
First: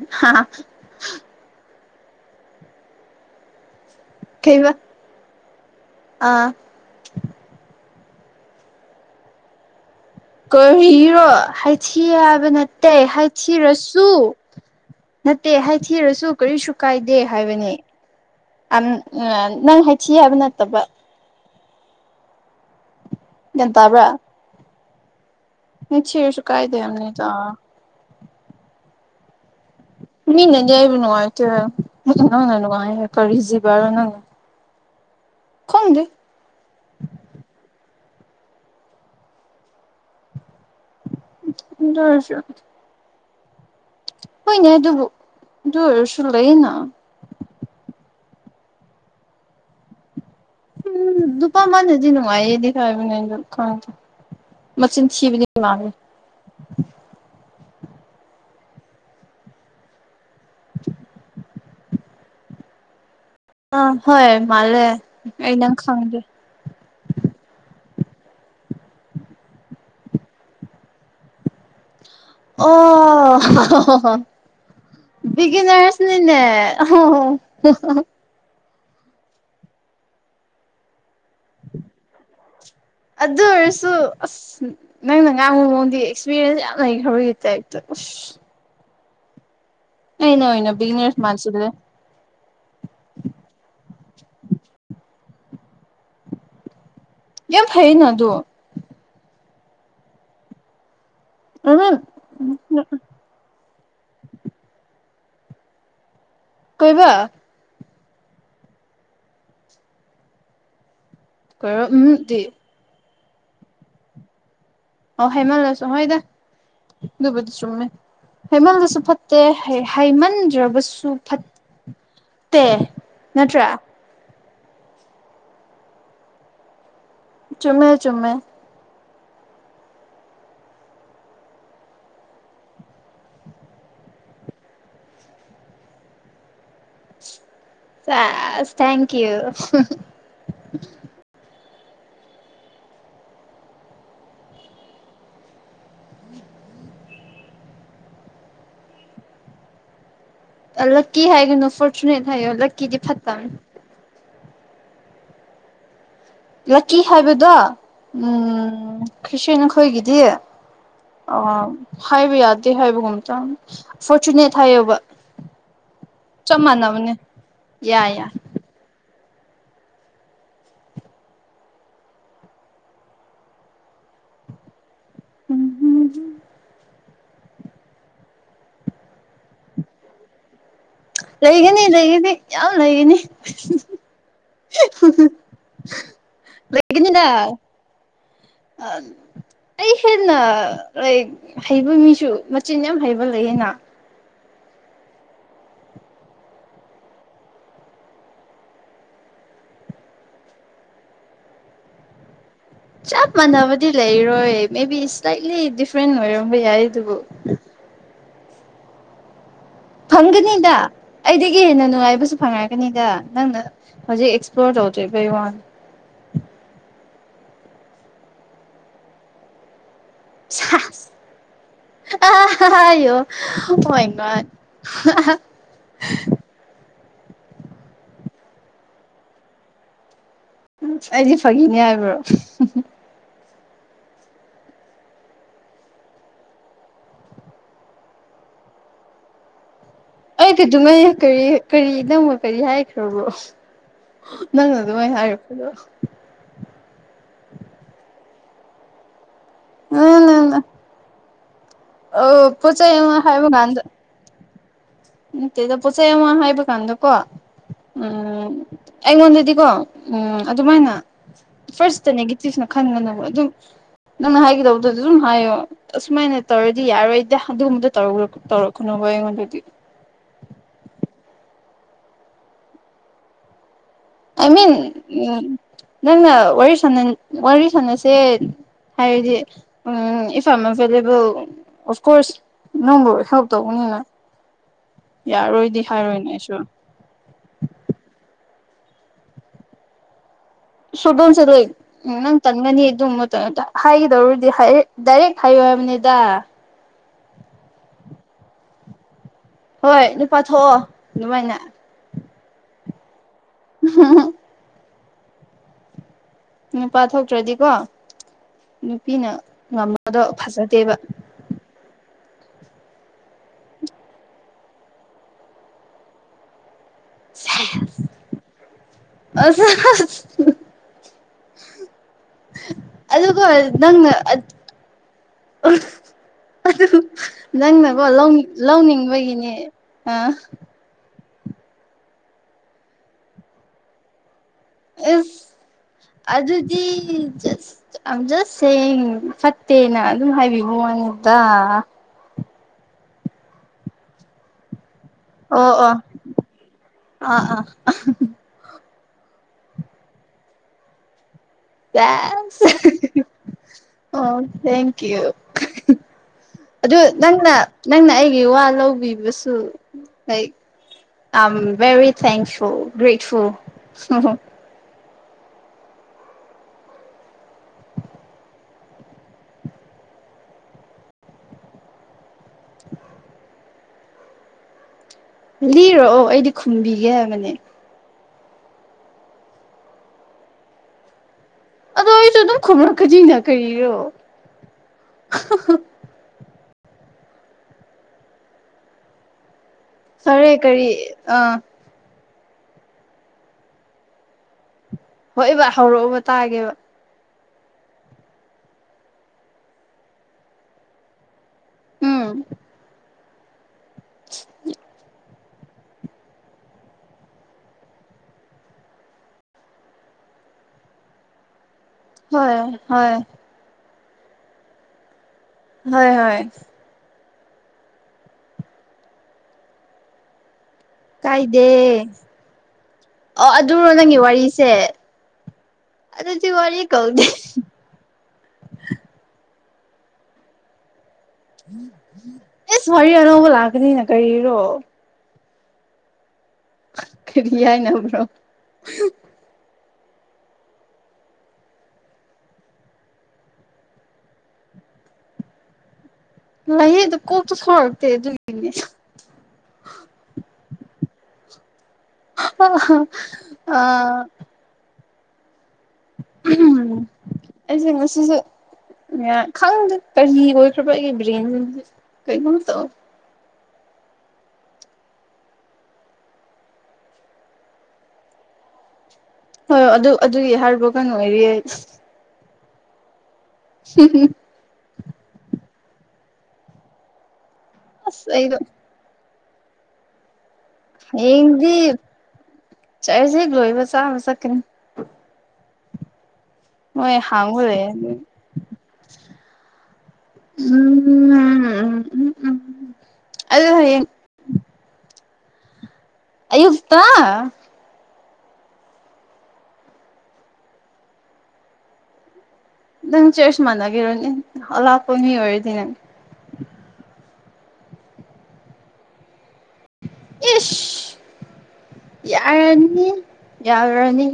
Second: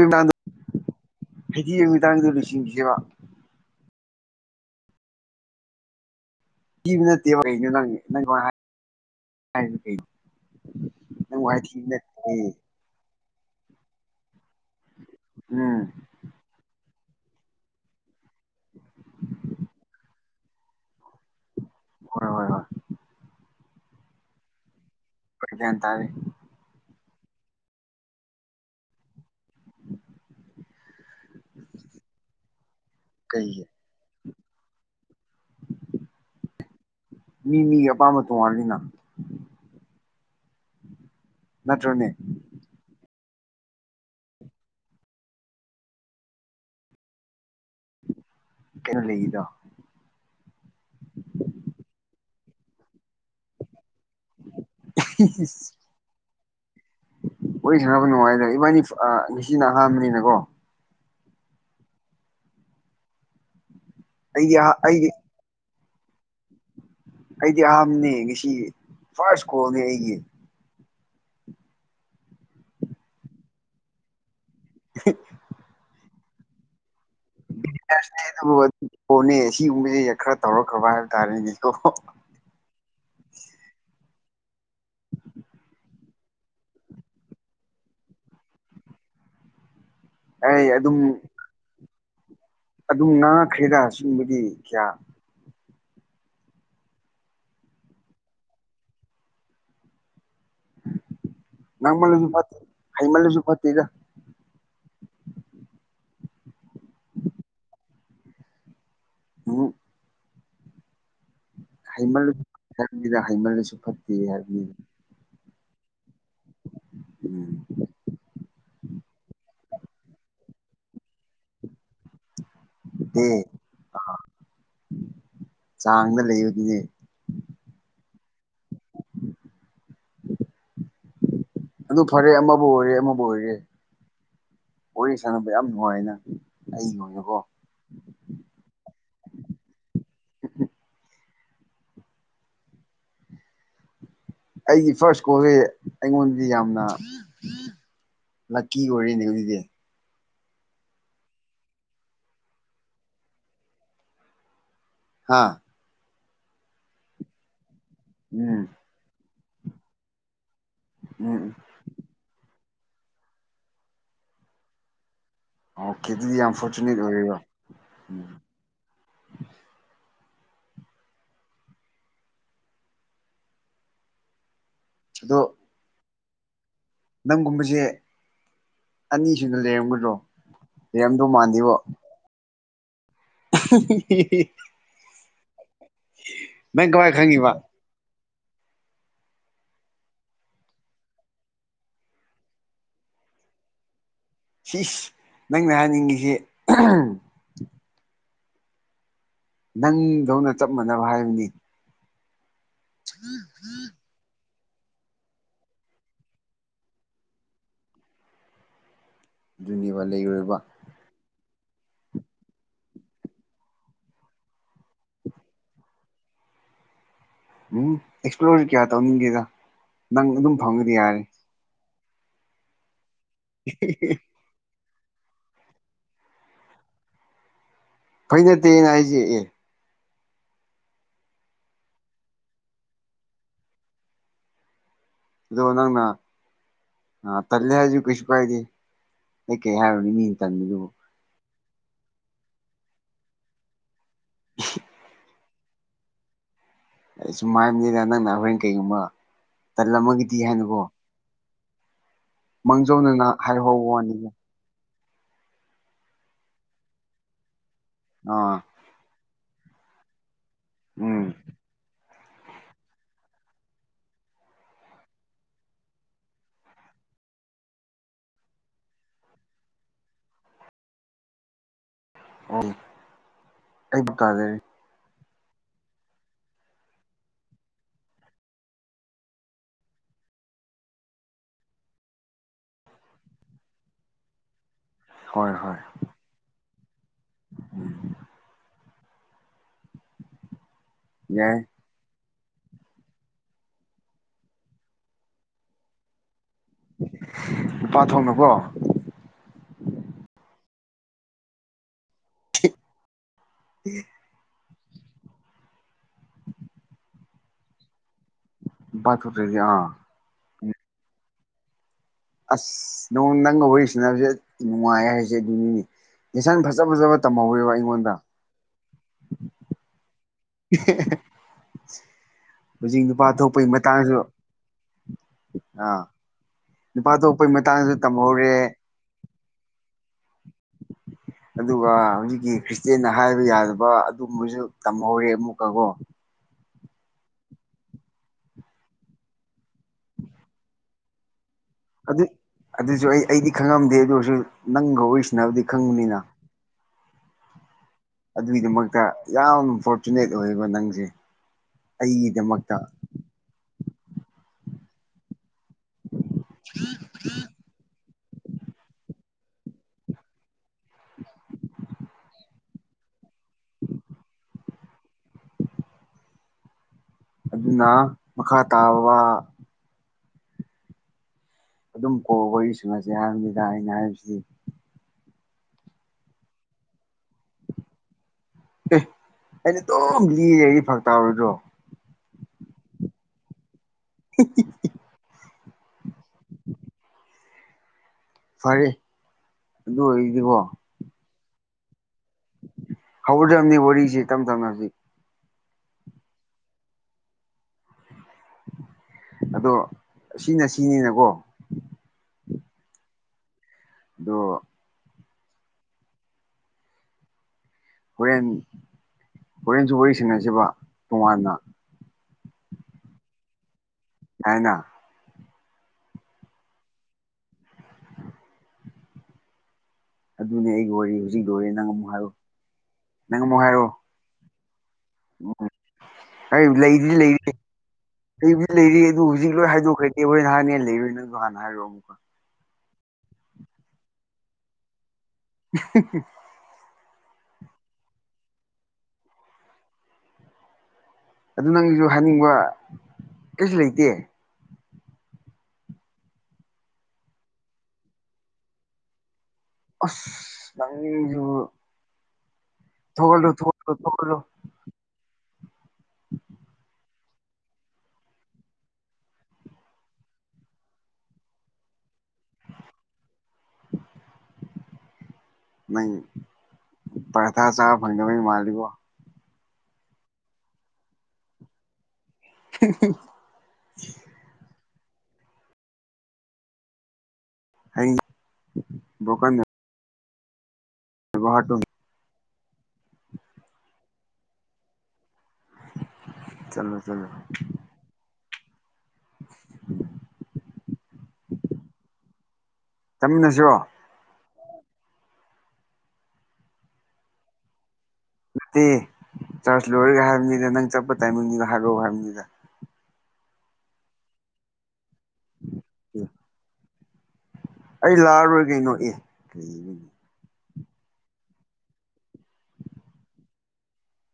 ꯍꯥꯏꯗꯤ ꯅꯨꯃꯤꯗꯥꯡꯗ ꯂ‌ꯣꯏꯁꯤꯟꯈꯤꯒ‌‌ꯦꯕ ꯀꯩꯕ ꯑꯥ ꯀꯤꯕ ꯅꯠꯇꯦꯕ ꯀꯩꯅꯣ ꯅꯪ [inaudible] ꯀꯩꯅ‌ꯣ ꯀꯔꯤꯔꯣ ꯍꯥꯏꯊꯤ ꯍꯥꯏꯕ ꯅꯠꯇꯦ ꯍꯥꯏꯊꯤꯔꯁꯨ ꯅꯠꯇꯦ ꯎꯝ ꯍꯥꯏꯊꯤꯔꯁꯨ ꯀꯔꯤꯁꯨ ꯀꯥꯏꯗꯦ ꯍꯥꯏꯕꯅꯦ ꯑꯝ ꯅꯪ ꯍꯥꯏꯊꯤ ꯍꯥꯏꯕ ꯅꯠꯇꯕ ꯍꯣꯏ ꯍꯣꯏ ꯍꯣꯏ ꯒ꯭ꯌꯥꯟ ꯇꯥꯕ꯭ꯔꯥ ꯍꯣꯏ ꯒ꯭ꯌꯥꯟ ꯇꯥꯔꯦ ꯍꯥꯏꯊꯤꯔꯁꯨꯨ ꯀꯥꯏꯗꯦ ꯍꯥꯏꯝꯅꯤꯗ ꯃꯤꯅꯗꯤ ꯑꯩꯕꯨ ꯅꯨꯡꯉꯥꯏꯇ‌ꯦ ꯅꯪꯅ ꯅꯨꯡꯉꯥꯏ ꯀꯔꯤ ꯀꯩꯒꯤ ꯖꯤꯕꯅ‌ꯣ ꯅꯪꯅ ꯈꯪꯗ‌ꯦ ꯃꯤ ꯃꯤꯒꯤ ꯑꯄꯥꯝꯕ ꯇꯣꯡꯉꯥꯜꯂꯤꯅ ꯎꯝ ꯅꯠꯇ꯭ꯔꯣꯅꯦ ꯑꯗꯨꯑꯣꯏꯁꯨ ꯍꯣꯏꯅꯦ ꯑꯗꯨꯕꯨ ꯗꯨ ꯑꯣꯏꯔꯁꯨ ꯂꯩꯅꯥ ꯀꯩꯅ‌ꯣ ꯂꯩꯗ‌ꯣ ꯎꯝ ꯅꯨꯄꯥ ꯃꯥꯅꯗꯤ ꯅꯨꯡꯉꯥꯏꯌꯦꯗꯤ ꯍꯥꯏꯕꯅ‌ꯦ ꯑꯗ‌ꯣ ꯈꯪꯗ‌ꯦ ꯃꯆꯤꯟ ꯊꯤꯕꯅ‌ꯦ ꯃꯥꯁ‌ꯦ ꯍꯣꯏ ꯁꯥꯟꯅꯕ ꯅꯨꯡꯉꯥꯏꯗ ꯏꯕꯥꯅꯤ ꯉꯁꯤꯅ ꯑꯍꯥꯟꯕꯅꯤꯅꯀꯣ [unintelligible] ꯑꯥ ꯍꯣꯏ ꯑꯩꯗꯤ ꯑꯍꯥ ꯃꯥꯜꯂꯦ ꯑꯩꯗꯤ ꯑꯩ ꯅꯪ ꯈꯪꯗꯦ ꯑꯩꯗꯤ ꯑꯍꯥꯟꯕꯅꯦ ꯉꯁꯤ ꯐꯥꯔꯁ ꯀꯣꯜꯅꯦ ꯑꯩꯒꯤ ꯑꯣꯍ‌ꯣꯍ‌ꯣ ꯕꯤꯒꯅꯔꯁꯅꯤꯅꯦ [unintelligible] ꯑꯗꯨꯕꯨꯅꯦ ꯁꯤꯒꯨꯝꯕꯁꯤ ꯈꯔ ꯇꯧꯔ ꯀꯔꯕꯥꯔ ꯍꯥꯏꯕ ꯇꯥꯔꯦꯅꯦꯀꯣ ꯑꯗꯨ ꯑꯣꯏꯔꯁꯨ ꯑꯁ ꯅꯪꯅ ꯉꯥꯡꯕ ꯃꯑꯣꯡꯗꯤ ꯑꯦꯛꯁꯄꯤꯔꯤꯌꯦꯟꯁ ꯌꯥꯝ ꯂꯩꯈ꯭ꯔꯕꯒꯤ ꯇꯥꯏꯞꯇ ꯑꯁ ꯑꯩꯅꯣ ꯑꯩ ꯑꯩꯅ ꯑꯗꯨꯝ ꯕꯤꯒꯅꯤꯔꯁ ꯃꯥꯟꯁꯤꯜꯂ‍ꯦ ꯑꯗꯨꯝ ꯉꯥꯡꯈ꯭ꯔꯦꯗ ꯁꯤꯒꯨꯝꯕꯗꯤ ꯀꯌꯥ ꯌꯦ ꯐꯩꯅ ꯑꯗꯨ ꯉꯥꯡꯃꯡꯂꯁꯨ ꯐꯠꯇꯦ ꯍꯩꯃꯜꯂꯁꯨ ꯐꯠꯇꯦꯗ ꯀꯩꯕ [unintelligible] ꯀꯩꯔꯣ ꯎꯝꯗꯤ ꯍꯩꯃꯜꯂꯁꯨ ꯍꯥꯏꯕꯅꯤꯗ ꯍꯩꯃꯜꯂꯁꯨ ꯐꯠꯇꯦ ꯍꯥꯏꯕꯅꯤꯗ ꯑꯣ ꯍꯩꯃꯜ ꯂꯁꯨ ꯍꯣꯏꯗ ꯑꯗꯨꯕꯨꯗꯤ ꯎꯝ ꯆꯨꯝꯃꯦ ꯍꯩꯃꯟꯂꯁꯨ ꯐꯠꯇꯦ ꯍꯩꯃꯟꯗ꯭ꯔꯕꯁꯨ ꯐꯠꯇꯦ ꯗꯦ ꯅꯠꯇ꯭ꯔꯥ ꯆꯥꯡꯗ ꯂꯩꯕꯒꯤꯅꯦ ꯆꯨꯝꯃꯦ ꯆꯨꯝꯃꯦ ꯑꯗꯨ ꯐꯔꯦ ꯑꯃꯕꯨ ꯑꯣꯏꯔꯦ ꯑꯃꯕꯨ ꯑꯣꯏꯔꯦ ꯋꯥꯔꯤ ꯁꯥꯟꯅꯕ ꯌꯥꯝ ꯅꯨꯡꯉꯥꯏꯅ ꯑꯩꯒꯤ ꯑꯣꯏ ꯁ‌ꯦꯁ ꯊꯦꯡꯀꯤꯌꯨ ꯑꯩꯒꯤ ꯐꯥꯔꯁ ꯀꯣꯜꯁꯦ ꯑꯩꯉꯣꯟꯗꯗꯤ ꯌꯥꯝꯅ ꯂꯛꯀꯤ ꯑꯣꯏꯔ‌ꯦꯅ‌ꯦ ꯉꯁꯤꯗꯤ ꯂꯛꯀꯤ ꯍꯥꯏꯒꯅꯨ ꯐꯣꯔꯆꯨꯅꯦꯠ ꯍꯥꯏꯌꯣ ꯂꯛꯀꯤꯗꯤ ꯐꯠꯇꯝ ꯍꯥꯥ ꯂꯛꯀꯤ ꯍꯥꯏꯕꯗꯣ ꯎꯝ ꯈ꯭ꯔꯤꯇꯤꯌꯞ ꯈꯣꯏꯒꯤꯗꯤ ꯑ ꯎꯝ ꯎꯝ ꯍꯥꯏꯕ ꯌꯥꯗꯦ ꯍꯥꯏꯕꯒꯨꯝ ꯑꯇꯪ ꯐꯣꯔꯆꯨꯅꯦꯠ ꯍꯥꯏꯌ‌ꯣꯕ ꯑꯣꯀꯦ ꯑꯗꯨꯗꯤ ꯌꯥꯝ ꯆꯞ ꯐꯣꯔꯆꯨꯅꯦꯠ ꯃꯥꯅꯕꯅꯤ ꯑꯣꯏꯔꯦꯕ ꯌꯥ ꯌꯥ ꯎꯝ ꯑꯗꯣ ꯎꯝ ꯅꯪꯒꯨꯝꯕꯁꯦ ꯑꯅꯤ ꯁꯨꯅ ꯂꯩꯔꯝꯒꯗ꯭ꯔꯣ ꯂꯩꯔꯝꯗꯧ ꯃꯥꯟꯗꯦꯕꯣ ꯂꯩꯒꯅꯤ ꯂꯩꯒꯅꯤ ꯌꯥꯝ ꯂꯩꯒꯅꯤ [unintelligible] ꯅꯪ ꯀꯃꯥꯏ ꯂꯩꯒꯅꯤꯗ ꯈꯪꯉꯤꯕ ꯑꯩ ꯍꯦꯟꯅ ꯂꯥꯏꯔꯤꯛ ꯍꯩꯕ ꯃꯤꯁꯨ ꯃꯆꯤꯟ ꯌꯥꯝ ꯍꯩꯕ ꯂꯩꯌꯦꯅ ꯁꯤꯁ ꯅꯪꯅ ꯍꯥꯏꯅꯤꯡꯉꯁꯤ ꯅꯪꯗꯧꯅ ꯆꯞ ꯃꯥꯟꯅꯕ ꯍꯥꯏꯕꯅꯤ ꯆꯞ ꯃꯥꯟꯅꯕꯗꯤ ꯂꯩꯔꯣꯏ ꯃꯦ ꯕꯤ ꯁꯂꯥꯏꯠꯂꯤ ꯗꯤꯐ꯭ꯔꯦꯟ ꯑꯣꯏꯔꯝꯕ ꯌꯥꯏ ꯑꯗꯨꯕꯨ ꯨꯑꯗꯨꯅꯤꯕ ꯐꯪꯒꯅꯤꯗ ꯑꯩꯗꯒꯤ ꯍꯦꯟꯅ ꯅꯨꯡꯉꯥꯏꯕꯁꯨ ꯐꯪꯉꯛꯀꯅꯤꯗ ꯅꯪꯅ ꯍꯧꯖꯤꯛ ꯑꯦꯛꯁꯄ꯭ꯂꯣꯔ ꯇꯧꯗꯔꯤꯕꯩ ꯋꯥꯅꯤ ꯎꯝ ꯑꯦꯛꯁꯄ꯭ꯂꯣꯔꯁꯨ ꯀꯌꯥ ꯇꯧꯅꯤꯡꯗꯦꯗ ꯅꯪ ꯑꯗꯨꯝ ꯐꯪꯉꯗꯤ ꯌꯥꯔꯦ ꯑꯣ ꯍꯣꯏ ꯐꯥꯒꯤ ꯅꯠꯇꯦ ꯑꯩꯅ ꯍꯥꯏꯁꯦ ꯎꯝ ꯑꯩꯗꯤ ꯐꯥꯒꯤꯅꯦ ꯍꯥꯏꯕ꯭ꯔꯣ ꯑꯗꯣ ꯅꯪꯅ ꯇꯜꯂꯦ ꯍꯥꯏꯁꯨ ꯀꯩꯁꯨ ꯀꯥꯏꯗꯦ ꯑꯩ ꯀꯩ ꯍꯥꯏꯔꯨꯅꯤ ꯃꯤ ꯑꯩꯗꯤ ꯑꯗꯨꯉꯩ ꯀꯔꯤ ꯀꯔꯤ ꯅꯪꯕꯨ ꯀꯔꯤ ꯍꯥꯏꯈ꯭ꯔꯕꯣ ꯅꯪꯅ ꯑꯗꯨꯃꯥꯏ ꯍꯥꯏꯔꯛꯄꯗ ꯁꯨꯝ ꯍꯥꯏꯕꯅꯤꯅ ꯅꯪꯅ ꯍꯣꯔꯦꯟ ꯀꯩꯒꯨꯝꯕ ꯇꯜꯂꯝꯃꯒꯗꯤ ꯍꯥꯏꯅꯕꯣ ꯑꯣ ꯄꯣꯠ ꯆꯩ ꯍꯥꯏꯕ ꯉꯝꯗꯦ ꯅꯤꯦ [unintelligible] ꯅꯠꯇꯦꯗ ꯄꯣꯠꯆꯩ ꯑꯃ ꯍꯥꯏꯕ ꯀꯥꯟꯗꯀꯣ ꯎꯝ ꯑꯥ ꯑꯩꯉꯣꯟꯗꯗꯤꯀꯣ ꯎꯝ ꯑꯗꯨꯃꯥꯏꯅ ꯎꯝ ꯐꯥꯔꯁꯇ ꯅꯦꯒꯦꯇꯤꯞꯅ ꯈꯟꯒꯅꯨꯕ ꯑꯗꯨꯝ ꯅꯪꯅ ꯍꯥꯏꯒꯗꯕꯗꯨꯗꯤ ꯑꯗꯨꯝ ꯍꯥꯏꯌꯣ ꯑꯁꯨꯃꯥꯏꯅ ꯇꯧꯔꯗꯤ ꯌꯥꯔꯣꯏꯗ ꯑꯗꯨꯒꯨꯝꯕꯗꯣ ꯇꯧꯔꯛꯀꯅꯣꯕ ꯑꯩꯉꯣꯟꯗꯗꯤ ꯑꯣ ꯑꯩ ꯚꯥꯞ ꯑꯥꯏ ꯇꯥꯖꯔꯦ ꯃꯤꯟ ꯎ ꯅꯪꯅ ꯋꯥꯔꯤ ꯁꯥꯅ ꯋꯥꯔꯤ ꯁꯥꯟꯅꯁꯦ ꯍꯥꯏꯕꯗꯤ ꯎꯝ ꯏꯐꯥꯝꯐꯦꯂꯦꯕꯨ ꯑꯣꯐ ꯀꯣꯔꯁ ꯅꯪꯕꯨ ꯍꯦꯜꯞ ꯇꯧꯕꯅꯤꯅ ꯍꯣꯏ ꯌꯥꯔꯣꯏꯗꯤ ꯍꯥꯏꯔꯣꯏꯅꯦ ꯑꯩꯁꯨ ꯎꯝ ꯌꯥꯏ ꯁꯨꯕꯟꯁꯤꯔꯣꯏ ꯎꯝ ꯅꯪ ꯇꯟꯒꯅꯤ ꯑꯗꯨ ꯍꯥꯏꯒꯗꯧꯔꯗꯤ ꯗꯥꯏꯔꯦꯛ ꯍꯥꯏꯌꯣ ꯍꯥꯏꯕꯅꯤꯗ ꯅꯨꯄꯥ ꯊꯣꯛꯅ ꯀꯣ ꯍꯣꯏ ꯅꯨꯄꯥ ꯊꯣꯛꯑꯣ ꯑꯗꯨꯃꯥꯏꯅ ꯊ [unintelligible] ꯍꯝ ꯅꯨꯄꯥ ꯊꯣꯛꯇ꯭ꯔꯗꯤꯀꯣ ꯅꯨꯄꯥ ꯅꯨꯄꯤꯅ ꯊꯣꯛꯇ꯭ꯔꯗꯤ ꯑꯥ ꯉꯝꯕꯗꯣ ꯐꯖꯗꯦꯕ ꯑꯁ ꯅ ꯅꯪꯒ ꯋꯥꯔꯤ ꯁꯥꯟꯅꯕꯁꯦ ꯅꯨꯡꯉꯥꯏ ꯍꯥꯏꯁꯦ ꯑꯗꯨꯅꯤꯅꯦ ꯌꯦꯁꯟ ꯐꯖ ꯐꯖꯕ ꯇꯝꯍꯧꯔꯦꯕ ꯑꯩꯉꯣꯟꯗ ꯑ [unintelligible] ꯅꯨꯄꯥ ꯑꯗꯨꯒ ꯊꯣꯛꯄꯒꯤ ꯅꯪꯅ ꯃꯇꯥꯡꯁꯨ ꯑꯥ ꯅꯨꯄꯥ ꯊꯣꯛꯄꯒꯤ ꯃꯇꯥꯡꯁꯨ ꯅꯪꯅꯀꯣ ꯂꯧꯅꯤꯡ ꯇꯝꯍꯧꯔꯦ ꯂꯧꯅꯤꯡꯕꯒꯤꯅꯦ ꯑ ꯑꯗꯨꯒ ꯍꯧꯖꯤꯛꯀꯤ ꯈ꯭ꯔꯤꯁꯇꯦꯟ ꯍꯥꯏꯕ ꯌꯥꯗꯕ ꯑꯗꯨꯒꯨꯝꯕꯁꯨ ꯇꯝꯍꯧꯔꯦ ꯑꯁ ꯑꯃꯨꯛꯀꯒꯣ ꯑꯗꯨꯗꯤ ꯌꯥꯝ ꯖꯁꯁꯦꯡ ꯐꯠꯇꯦꯅ ꯑꯗꯨꯝ ꯍꯥꯏꯕꯤ ꯃꯉꯣꯟꯗ ꯑꯗꯨ ꯑꯗꯨꯁꯨ ꯑꯩ ꯑꯩꯗꯤ ꯈꯪꯉꯝꯗꯦ ꯑꯗꯨꯁꯨ ꯅꯪꯒ ꯋꯥꯔꯤ ꯁꯥꯟꯅꯕꯗꯩ ꯑꯣ ꯑꯣ ꯈꯪꯕꯅꯤꯅ ꯑꯥ ꯑꯥ ꯑꯗꯨꯒꯤꯗꯃꯛꯇ ꯌꯥꯝ ꯐꯣꯔꯆꯨꯅꯦꯠ ꯑꯣꯏꯌꯦꯕ ꯅꯪꯁꯦ ꯑꯩꯒꯤꯗꯃꯛꯇ ꯑ‌ꯣ ꯊ‌ꯦꯡ ꯀꯤꯎ ꯑꯗꯨ ꯅꯪꯅ ꯅꯪꯅ ꯑꯩꯒꯤ ꯋꯥ ꯂꯧꯕꯤꯕꯁꯨ I am very thankful grateful ꯑꯗꯨꯅ ꯃꯈꯥ ꯇꯥꯕ ꯑꯗꯨꯝ ꯀꯣ ꯋꯥꯔꯤ ꯁꯥꯟꯅꯁꯦ ꯍꯥꯏꯕꯅꯤꯗ ꯑꯩꯅ ꯍꯥꯏꯕꯁꯤ ꯂꯤꯔꯛꯑꯣ ꯑꯩꯗꯤ ꯈꯨꯝꯕꯤꯒꯦ ꯍꯥꯏꯕꯅꯦ ꯑꯦ ꯑꯩꯅ ꯑꯗꯨꯝ ꯂꯤ ꯂꯩꯔꯗꯤ ꯐꯔꯛ ꯇꯥꯔꯣꯏꯗ꯭ꯔꯣ ꯑꯗꯣ ꯑꯩꯁꯨ ꯑꯗꯨꯝ ꯈꯨꯝꯔꯛꯀꯅꯤꯅ ꯀꯔꯤꯔꯣ ꯐꯔꯦ ꯑꯗꯨ ꯐꯔꯦ ꯑꯣꯏꯔꯗꯤꯀꯣ ꯀꯔꯤ ꯑ ꯍꯧꯔꯗꯕꯅꯤ ꯋꯥꯔꯤꯁ‌ꯦ ꯇꯞ ꯇꯞꯅ ꯍꯣꯏꯕ ꯍꯧꯔꯛꯎꯕ ꯇꯥꯒꯦꯕ ꯑꯗꯣ ꯁꯤꯅ ꯁꯤꯅꯤꯅꯀꯣ ꯎꯝ ꯑꯗ‌ꯣ ꯍꯣꯔꯦꯟ ꯍꯣꯔꯦꯟꯁꯨ ꯋꯥꯔꯤ ꯁꯥꯟꯅꯁꯤꯕ ꯇꯣꯉꯥꯟꯅ ꯍꯣꯏ ꯍꯣꯏ ꯌꯥꯏꯅ ꯍꯣꯏ ꯍꯣꯏ ꯑꯗꯨꯅꯦ ꯑꯩꯕꯨ ꯀꯔꯤ ꯀꯥꯏꯗꯦ ꯑꯣ ꯑꯗꯨꯔꯣ ꯅꯪꯒꯤ ꯋꯥꯔꯤꯁꯦ ꯎꯝ ꯑꯗꯨꯗꯤ ꯑꯩ ꯋꯥꯔꯤ ꯂꯩꯗꯤ ꯀꯧꯗꯦ ꯂꯩꯔꯤ ꯂꯩꯕꯨꯗꯤ ꯂꯩꯔꯤ ꯑꯗꯨ ꯍꯧꯖꯤꯛ ꯂꯣꯏ ꯍꯥꯏꯗꯣꯛꯈ꯭ꯔꯗꯤ ꯍ‌ꯣꯔ‌ꯦꯟ ꯍꯥꯏꯅꯤꯉꯥꯏ ꯂꯩꯔꯣꯏꯗꯩ ꯑꯦꯁ ꯋꯥꯔꯤ ꯑꯅꯧꯕ ꯂꯥꯛꯀꯅꯤꯅ ꯀꯔꯤꯔꯣ [unintelligible] ꯀꯔꯤ ꯍꯥꯏꯅꯕ꯭ꯔꯣ ꯑꯗꯨ ꯅꯪꯒꯤꯁꯨ ꯍꯥꯏꯅꯤꯡꯕ ꯀꯩꯁꯨ ꯂꯩꯇꯦ ꯂꯩꯌꯦ ꯑꯗꯨ ꯀꯣꯛꯇ ꯊ‌ꯣꯛꯂꯛꯇ‌ꯦ ꯑꯗꯨꯒꯤꯅꯦ ꯑꯁ ꯅꯪꯁꯤꯁꯨ [unintelligible] ꯊꯧꯒꯠꯂꯨ ꯊꯧꯒꯠꯂꯨ ꯑꯥ ꯊꯧꯒꯠꯂꯨ ꯑꯩꯁ‌ꯦ ꯉꯁꯤꯁ‌ꯦ ꯈꯪꯗꯦ ꯀꯔꯤ ꯑꯣꯏꯈ꯭ꯔꯕ ꯑꯩꯒꯤ ꯕ꯭ꯔꯦꯟꯁ‌ꯦ ꯉꯁꯤꯁ‌ꯦ ꯀꯩꯅ‌ꯣꯝ ꯇꯧꯌ‌ꯦ ꯅꯪ ꯄꯔꯊ ꯆꯥ ꯐꯪꯗꯕꯩ ꯃꯥꯜꯂꯤꯕ‌ꯣ ꯍꯣꯏ ꯑꯗꯨ ꯑꯗꯨꯒꯤ ꯍꯥꯔꯠꯕꯔ‌ꯣꯛ ꯀꯟꯅ ꯑꯣꯏꯔꯤꯌꯦ [unintelligible] [unintelligible] ꯑꯁ ꯑꯩꯗ‌ꯣ ꯕꯔ‌ꯣꯛꯀꯟ ꯑꯣꯏ ꯍꯌꯦꯡꯗꯤ ꯍꯥꯔꯠꯇꯣ ꯆꯔꯁ ꯍꯦꯛ ꯂꯣꯏꯕꯒ ꯆꯥꯕ ꯆꯠꯀꯅꯤ ꯆꯠꯂꯣ ꯃ‌ꯣꯏ ꯆꯠꯂꯣ ꯍꯥꯡꯐꯧ ꯂꯩꯔꯅꯤ ꯎꯝ ꯎꯝ ꯎꯝ ꯎꯝ ꯑꯗꯨ ꯆꯠꯃꯤꯟꯅꯁꯤꯔ‌ꯣ ꯍꯌꯦꯡ ꯑꯌꯨꯛꯇ ꯅꯠꯇꯦ ꯆꯥꯔꯁ ꯂꯣꯏꯔꯒ ꯍꯥꯏꯕꯅꯤꯗ ꯅꯪ ꯆꯠꯄ ꯇꯥꯏꯃꯤꯡꯗꯨꯗ ꯍꯥꯏꯔꯛꯑꯣ ꯍꯥꯏꯕꯅꯤꯗ ꯅꯪ ꯆꯦꯔꯁ ꯃꯟꯅꯒꯦꯔꯣꯅꯤ ꯑꯂꯥꯛꯄ ꯃꯤ ꯑꯣꯏꯔꯗꯤꯅ‌ꯦ [unintelligible] ꯑꯩ ꯂꯥꯛꯑꯔꯣꯏ ꯀꯩꯅꯣ ꯑꯦ ꯀꯒꯤꯅꯣ ꯏꯁ ꯌꯥꯔꯅꯤ ꯌꯥꯎꯔꯅꯤ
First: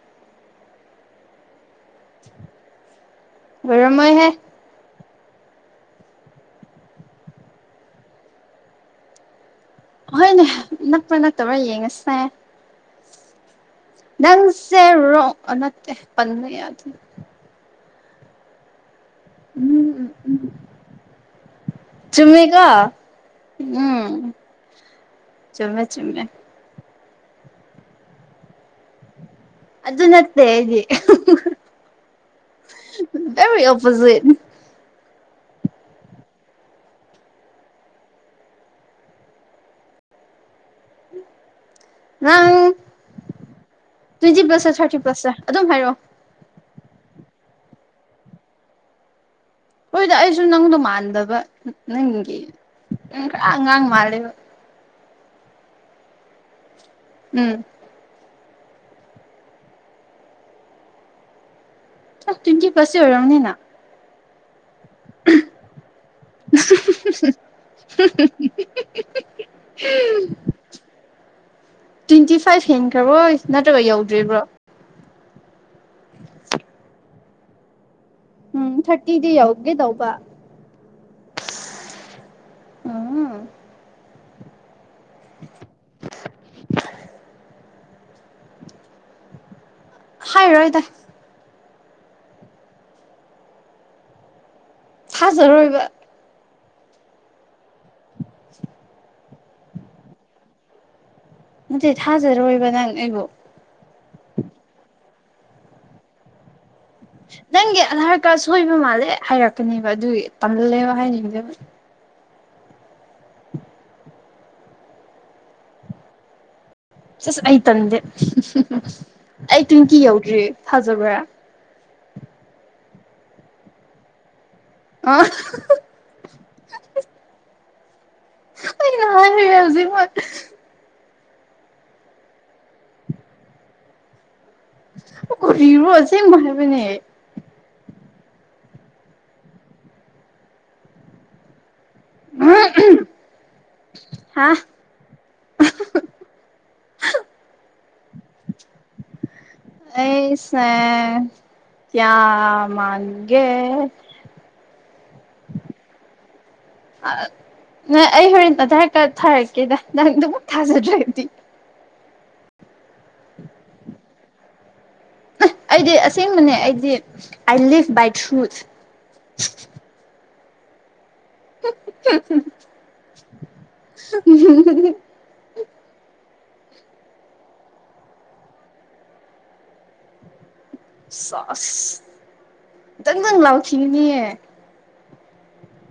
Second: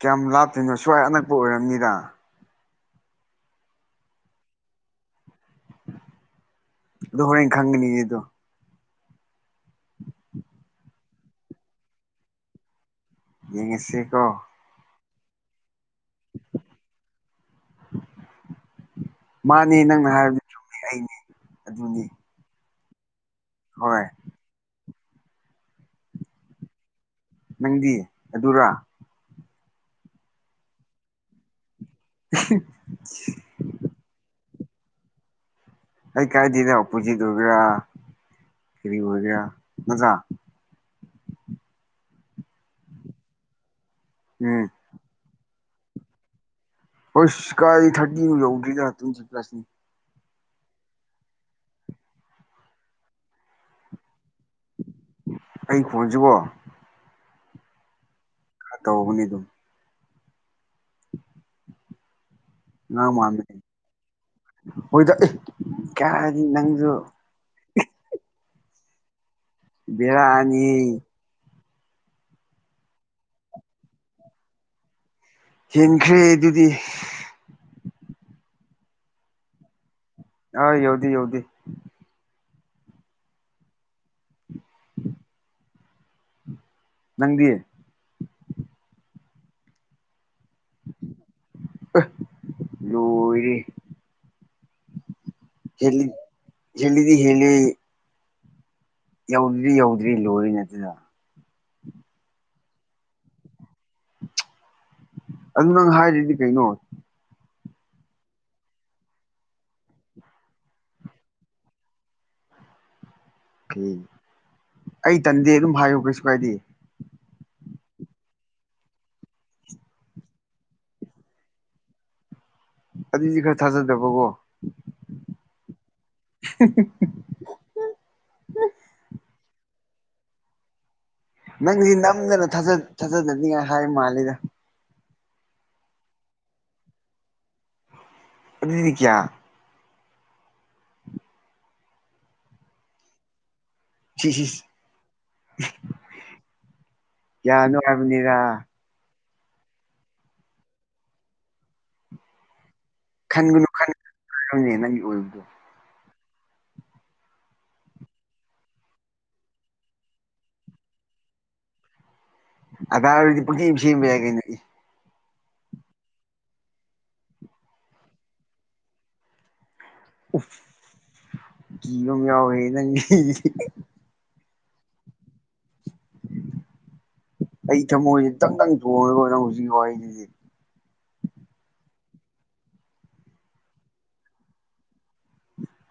ꯀꯌꯥꯝ ꯂꯥꯞꯇꯣꯏꯅꯣ ꯁ꯭ꯋꯥꯏ ꯑꯅꯛꯄ ꯑꯣꯏꯔꯝꯅꯤꯗ ꯑꫭꯏꯔꯝꯃꯣꯏꯍꯦ ꯑꯗꯨ ꯍꯣꯔꯦꯟ ꯈꯪꯒꯅꯤ ꯑꯗꯨ ꯍꯣꯏꯅꯦ ꯅꯛꯄ꯭ꯔꯥ ꯅꯠꯇꯕ꯭ꯔꯥ ꯌꯦꯡꯉꯁꯦ ꯌꯦꯡꯉꯁꯤꯀꯣ ꯅꯪꯁꯦ ꯔꯣ ꯑꯅꯠꯇꯦ ꯄꯟ ꯌꯥꯗꯦ ꯃꯥꯅꯦ ꯅꯪꯅ ꯍꯥꯏꯔꯕꯗꯨ ꯆꯨꯝ ꯑꯩꯅꯦ ꯑꯗꯨꯅꯤ ꯆꯨꯝꯃꯤꯒꯥ ꯍꯣꯏ ꯎꯝ ꯆꯨꯝꯃꯦ ꯆꯨꯝꯃꯦ ꯅꯪꯗꯤ ꯑꯗꯨꯔ ꯑꯗꯨ ꯅꯠꯇꯦ ꯑꯩꯗꯤ ꯑꯣꯄꯣꯖꯤꯠ ꯑꯩ ꯀꯥꯏ ꯊꯗ ꯑꯣꯄꯣꯖꯤꯠ ꯒꯦꯔꯥ ꯀꯔꯤꯒꯦꯔ ꯅꯠꯇ ꯅꯪ ꯇ꯭ꯋꯦꯟꯇꯤ ꯎꯝ ꯄ꯭ꯂꯁ ꯊꯥꯔꯇꯤ ꯄ꯭ꯂꯁꯁꯦ ꯑꯗꯨꯝ ꯍꯥꯏꯔꯛꯑꯣ ꯍꯣꯏ ꯁꯀꯥꯏꯔꯤ ꯊꯥꯔꯇ ꯌꯧꯗ꯭ꯔꯤꯒ ꯇ꯭ꯂꯅꯤ ꯍꯣꯏꯗ ꯑꯩꯁꯨ ꯅꯪꯗꯣ ꯃꯥꯟꯗꯕ ꯅꯪꯒꯤ ꯅꯪ ꯈꯔ ꯑꯉꯥꯡ ꯃꯥꯜꯂꯦꯕ ꯑꯩ ꯄꯣꯖꯕꯣ ꯎꯝ ꯇꯧꯕꯧꯕꯅꯤ ꯑꯗꯨꯝ ꯇ꯭ꯋꯦꯟꯇꯤ ꯐꯥꯔꯁꯦ ꯑꯉꯥꯡ ꯑꯣꯏꯔꯕꯅꯤꯅ ꯃꯥꯟꯕꯅꯤ ꯍꯣꯏꯗ ꯀꯗꯤ ꯅꯪꯁꯨ ꯇꯁ ꯀꯁ ꯕꯔ ꯑꯅꯤ ꯇ꯭ꯋꯦꯟꯇꯤ ꯐꯥꯏꯚ ꯍꯦꯟꯈ꯭ꯔꯔꯣꯏ ꯅꯠꯇ꯭ꯔꯒ ꯌꯧꯗ꯭ꯔꯤꯕ꯭ꯔꯣ ꯍꯦꯟꯈ꯭ꯔꯦ ꯑꯗꯨꯗꯤ ꯎꯝ ꯊꯥꯔꯇꯤꯗꯤ ꯌꯎꯒꯦ ꯇꯧꯕ ꯑ ꯌꯧꯗꯤ ꯌꯧꯗ ꯑꯝ [inaudible] ꯅꯪꯗꯤꯌꯦ ꯍꯥꯏ ꯔꯣꯏꯗ꯫ ꯂꯣꯔꯤ꯫ ꯊꯥꯖꯔꯣꯏꯕ ꯍꯦꯜꯂꯤꯗ ꯍꯦꯜꯂꯤ꯫ ꯌꯧꯗ꯭ꯔꯤ ꯌꯧꯗ꯭ꯔꯤ ꯂꯣꯏꯔꯤꯅꯤ ꯑꯗꯨꯗ ꯅꯠꯇꯦ ꯊꯥꯖꯔꯣꯏꯕ ꯅꯪ ꯑꯩꯕꯨ ꯑꯗꯨ ꯅꯪ ꯍꯥꯏꯔꯤꯗꯤ ꯀꯩꯅꯣ ꯅꯪꯒꯤ ꯑꯙꯥꯔ ꯀꯥꯔꯗ ꯁꯣꯏꯕ ꯃꯥꯜꯂꯦ ꯍꯥꯏꯔꯛꯀꯅꯦꯕ ꯑꯗꯨꯒꯤ ꯇꯝꯜꯂꯦꯕ ꯍꯥꯏꯅꯤꯡꯗꯦꯕ ꯑꯣꯀꯦ ꯑꯩ ꯇꯟꯗꯦ ꯑꯗꯨꯝ ꯍꯥꯏꯌꯨ ꯀꯩꯁꯨ ꯀꯥꯏꯗꯦ ꯆꯁ ꯑꯩ ꯇꯟꯗꯦ ꯑꯩ ꯇꯤꯟꯇꯤ ꯌꯧꯗ꯭ꯔꯤ ꯊꯥꯖꯕ꯭ꯔꯥ ꯑꯗꯨꯗꯤ ꯈꯔ ꯊꯥꯖꯗꯕꯀꯣ ꯑꯥ [inaudible] ꯑꯩ ꯍꯧꯖꯤ ꯅꯪꯁꯤ ꯅꯝꯗꯅ ꯊꯥꯖꯗꯅꯤꯡꯉꯥꯏ ꯍꯥꯏ ꯃꯥꯜꯂꯤꯦꯗ ꯔꯨꯁꯦ ꯃꯥꯏ ꯃꯅꯤꯅꯦ ꯑꯗꯨꯅꯤ ꯀꯌꯥ ꯍ ꯌꯥ ꯅꯨꯡꯉꯥꯏꯕꯅꯤꯔ ꯑꯁ ꯀꯌꯥ ꯃꯥꯅꯤ ꯈꯟꯒꯅꯨ ꯈꯟ ꯈꯕꯅꯤ ꯅꯪꯒꯤ ꯑꯣꯏꯕꯗꯣ ꯅꯪ ꯑꯩ ꯍꯣꯔꯦꯟ ꯑꯙꯥꯔ ꯀꯥꯔꯗ ꯊꯥꯔꯛꯀꯦꯗ ꯅꯪꯗꯨꯕꯨꯨꯛ ꯊꯥꯖꯗ꯭ꯔꯒꯗꯤ ꯑꯗꯗꯤ ꯀ ꯁ ꯌꯥ ꯀꯅꯤ ꯑꯩꯗꯤ ꯑꯁꯦꯡꯕꯅꯦ ꯑꯩꯗꯤ ꯑꯥꯏ ꯂꯤꯚ ꯕꯥꯏꯠ ꯁꯨ ꯀ ꯌ ꯌꯥꯎ ꯍ ꯅꯪ ꯎꯝ ꯑꯩ ꯊꯃꯣꯏꯁꯦ ꯇꯪꯗꯪ ꯆꯣꯡꯉꯒ ꯅꯪ ꯍꯧꯖꯤꯛꯀꯤ ꯋꯥꯔꯤꯗꯨꯗꯤ ꯁꯁ ꯈꯤꯇꯪ ꯅꯪ ꯂꯥꯎꯈꯤꯅꯦ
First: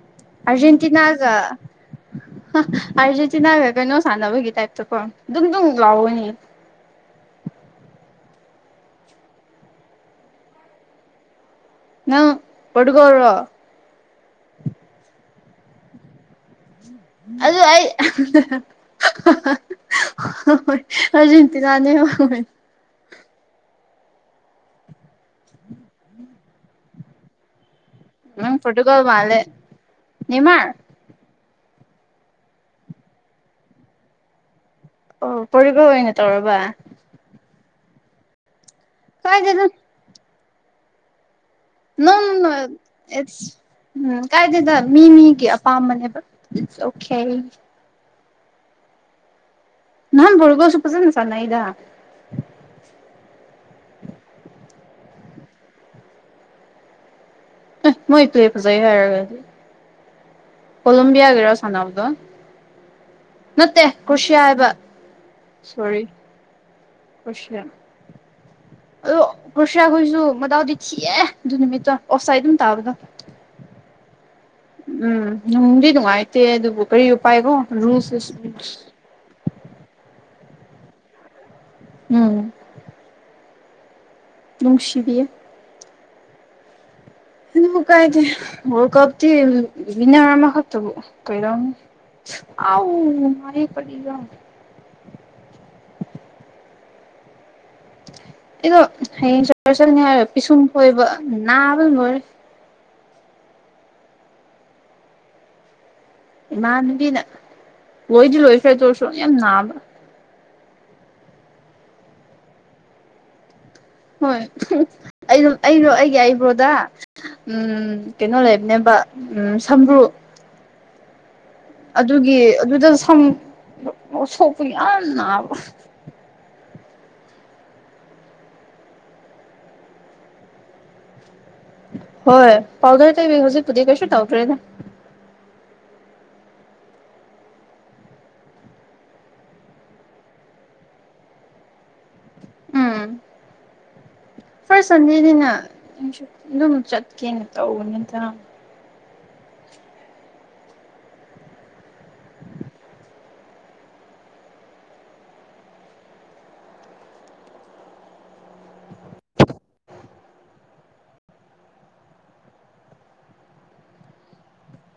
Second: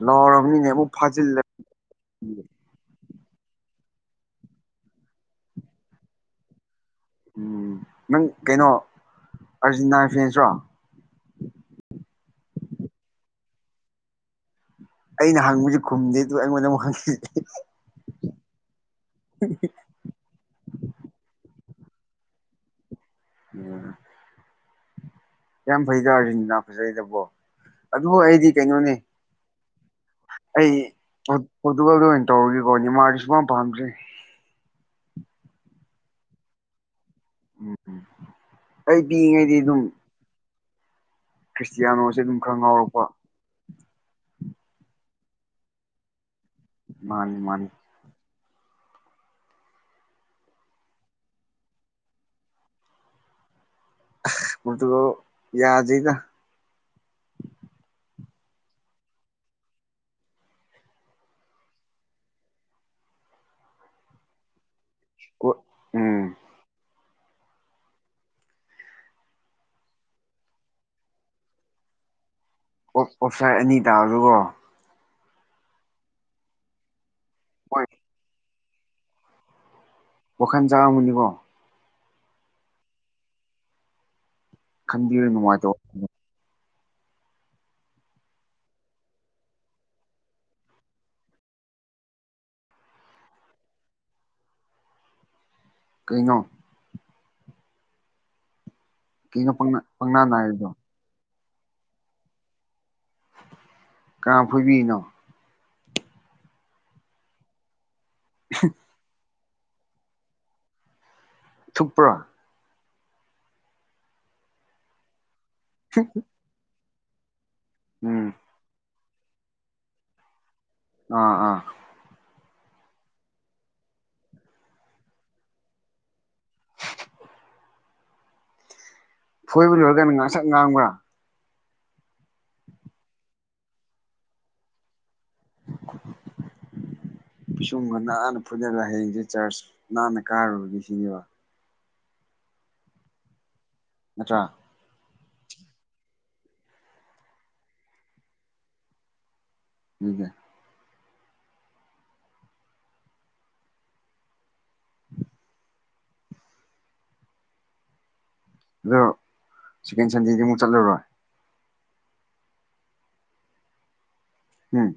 ꯂꯥꯎꯔꯕꯅꯤꯅꯦ ꯑꯃꯨꯛ ꯑꯔꯖꯦꯟꯇꯤꯅꯥꯒ ꯐꯥꯖꯤꯜꯂ ꯑꯔꯖ ꯆ ꯅꯅꯥꯒ ꯀ ꯅꯣ ꯁꯥꯟꯅꯕꯨꯒꯤ ꯇꯥꯏ ꯇ ꯀ ꯊ ꯂꯥꯎꯑꯣꯅꯤ ꯎꯝ ꯅꯪ ꯀꯩꯅꯣ ꯑꯥꯔꯖꯤꯦꯟꯇꯥꯏ ꯐ꯭ꯔꯦꯟꯁ꯭ꯔꯣ ꯅꯪ ꯄꯔꯣꯇꯨꯒꯜꯂꯣ ꯑꯩꯅ ꯍꯪꯕꯁꯨ ꯈꯨꯝꯗꯦ ꯑꯗꯨ ꯑꯩꯉꯣꯟꯗ ꯑꯃꯨꯛ ꯍꯪꯈꯤ ꯍꯣꯏ ꯑꯔꯖꯦꯟꯇꯤꯅꯥꯅꯦ ꯍꯣꯏ ꯑꯣꯝ ꯌꯥꯝ ꯐꯩꯗ ꯑꯥꯔꯟꯅꯥ ꯐꯖꯩꯗꯕꯣ ꯑꯗꯨꯕꯨ ꯑꯩꯗꯤ ꯅꯪ ꯀꯩꯅꯣꯅꯤ ꯄꯣꯔꯇꯨꯒꯜ ꯃꯥꯜꯂꯦ ꯑꯩ ꯅꯦꯃꯥꯔ ꯄꯣꯔꯇꯨꯒꯜꯗ ꯑꯣꯏꯅ ꯇꯧꯔꯒꯦꯀꯣꯅꯦ ꯃꯥꯗꯤ ꯁꯨꯛ ꯌꯥꯝ ꯄꯥꯝꯗ꯭ꯔꯦ ꯑꯣ ꯄꯣꯒ ꯑꯣꯏꯅ ꯇꯧꯔꯕ ꯎꯝꯝ ꯑꯩ ꯄꯤꯏꯉꯩꯗꯤ ꯀꯥꯏꯗꯩꯅꯣ ꯑꯗꯨꯝ ꯈ꯭ꯔꯤꯁꯇꯤꯌꯥꯅꯣꯁꯦ ꯑꯗꯨꯝ ꯈꯔ ꯉꯥꯎꯔꯛꯄ ꯅꯠ ꯎꯝ ꯀꯥꯏꯗꯗ ꯃꯤ ꯃꯤꯒꯤ ꯑꯄꯥꯝꯕꯅꯦꯕ ꯑꯣꯦ ꯃꯥꯅꯤ ꯑꯩ ꯃꯥꯅꯤ ꯅꯥꯟ ꯄꯨꯔꯒꯣꯁꯨ ꯄꯁꯟ ꯁꯅ ꯏꯗ ꯃꯗꯨꯒꯣ ꯌꯥꯗꯩꯒ ꯃꯣꯏ ꯏꯋꯦ ꯄꯨꯖꯥꯏ ꯍ ꯍꯥꯏꯔꯒꯗꯤ ꯀꯣꯂꯝꯣꯕꯤꯌꯥꯒꯤꯔꯣ ꯁꯥꯟꯅꯕꯅꯕꯗꯣ ꯅꯠꯇꯦ ꯀꯣꯁꯤꯌꯥ ꯍꯥꯏꯕ ꯀꯣ- ꯁꯣꯔꯤ ꯎꯝ ꯀꯁꯌꯥꯦꯟ ꯑꯗꯣ ꯣꯁꯥꯈꯣꯏꯁꯨ ꯗꯥꯎꯗꯤ ꯊꯤꯑ ꯑꯗꯨ ꯅꯨꯃꯤꯠꯇꯣ ꯑꯣꯁꯥꯏ ꯑꯗꯨꯝ ꯇꯥꯔꯗ ꯑꯣꯞ ꯑꯣꯞꯁꯥꯏꯠ ꯑꯅꯤ ꯇꯥ ꯑꯗꯨꯒꯣ ꯎꯝ ꯅꯨꯡꯗꯤ ꯅꯨꯡꯉꯥꯏꯇꯦ ꯑꯗꯨꯕꯨ ꯀꯔꯤ ꯎꯄꯥꯏꯈꯣ ꯍꯣꯏ ꯔꯨꯁꯨ ꯋꯥꯈꯜ ꯆꯥ ꯑꯃꯅꯤꯕꯣ ꯎꯝ ꯅꯨꯡꯁꯤꯕꯤꯌꯦ ꯈꯟꯕꯤꯔꯨ ꯅꯨꯡꯉꯥꯏꯇꯧ ꯀꯥꯏꯗꯤ ꯀꯞꯗꯤ ꯕꯤꯅꯥ ꯃꯔꯔ ꯍꯥ ꯇꯕꯨ ꯀꯔ ꯑꯥꯎ ꯃꯥꯅꯦꯦ ꯄꯗ ꯀꯩꯩꯅꯣ ꯑꯩꯗꯣ ꯍꯌꯦꯡ ꯀꯩꯅꯣ ꯆ ꯄꯪꯅꯥ ꯆꯠꯅꯤ ꯄꯪꯅꯥ ꯍꯥꯏꯔ ꯄꯤꯁꯨꯝ ꯅꯥꯏꯔꯤꯗꯣ ꯀꯣꯏꯕ ꯅꯥꯕ ꯃꯣꯏꯔꯦ ꯀꯌꯥꯝꯝ ꯐꯣꯏꯕꯤꯔꯤꯅꯣ ꯏꯃꯥꯅꯕꯤꯅ ꯂꯣꯏꯗꯤ ꯂꯣꯏꯁ꯭ꯔ ꯇ ꯑꯣꯏꯁꯨ ꯌꯥꯝ ꯅꯥꯕ꯭ꯔꯥ ꯊꯨꯞꯄ꯭ꯔꯥ ꯍꯣꯏ ꯑꯩ ꯑꯩꯗꯣ ꯑꯩꯒꯤ ꯑꯩꯕ꯭ꯔꯣꯗ ꯎꯝ ꯎꯝ ꯀꯩꯅꯣ ꯂꯩꯕꯅꯦꯕ ꯎꯝ ꯁꯝ꯭ꯔꯨ ꯑꯥ ꯑꯥ꯫ ꯑꯗꯨꯒꯤ ꯑꯗꯨꯗ ꯁꯝ ꯁꯣꯛꯄ ꯌꯥꯝ ꯅꯥꯕ ꯐꯣꯏꯕ ꯂꯣꯏꯔꯀꯅ ꯉꯥꯡꯁꯛ ꯉꯥꯡꯕ꯭ꯔꯥ ꯍꯣꯏ ꯄꯥꯎꯗꯔꯦ ꯇ ꯍꯧꯖꯤꯛ ꯄꯨꯗꯤ ꯀꯩꯁ ꯇꯥꯎꯗꯔꯦꯅꯦ ꯄꯤꯁꯨꯝꯒ ꯅꯥꯟꯅ ꯐꯨꯠꯒ ꯍꯌꯦꯡꯁꯦ ꯆꯔꯆ ꯅꯥꯟꯅ ꯀꯥꯔꯨꯕꯒꯤ ꯍꯉꯦꯕ ꯎꯝ ꯅꯆꯥ ꯐꯔ ꯁꯟꯗꯦꯗꯤꯅ ꯑꯗꯨꯝ ꯆꯠꯀꯦꯅ ꯇꯧꯕ ꯅꯠꯇꯅ ꯎꯝ ꯑꯗꯣ ꯁꯤꯀꯦꯟ ꯁꯟꯗꯦꯗꯤ ꯑꯃꯨꯛ ꯆꯠꯂꯨꯔꯣꯏ꯫ ꯎꯝ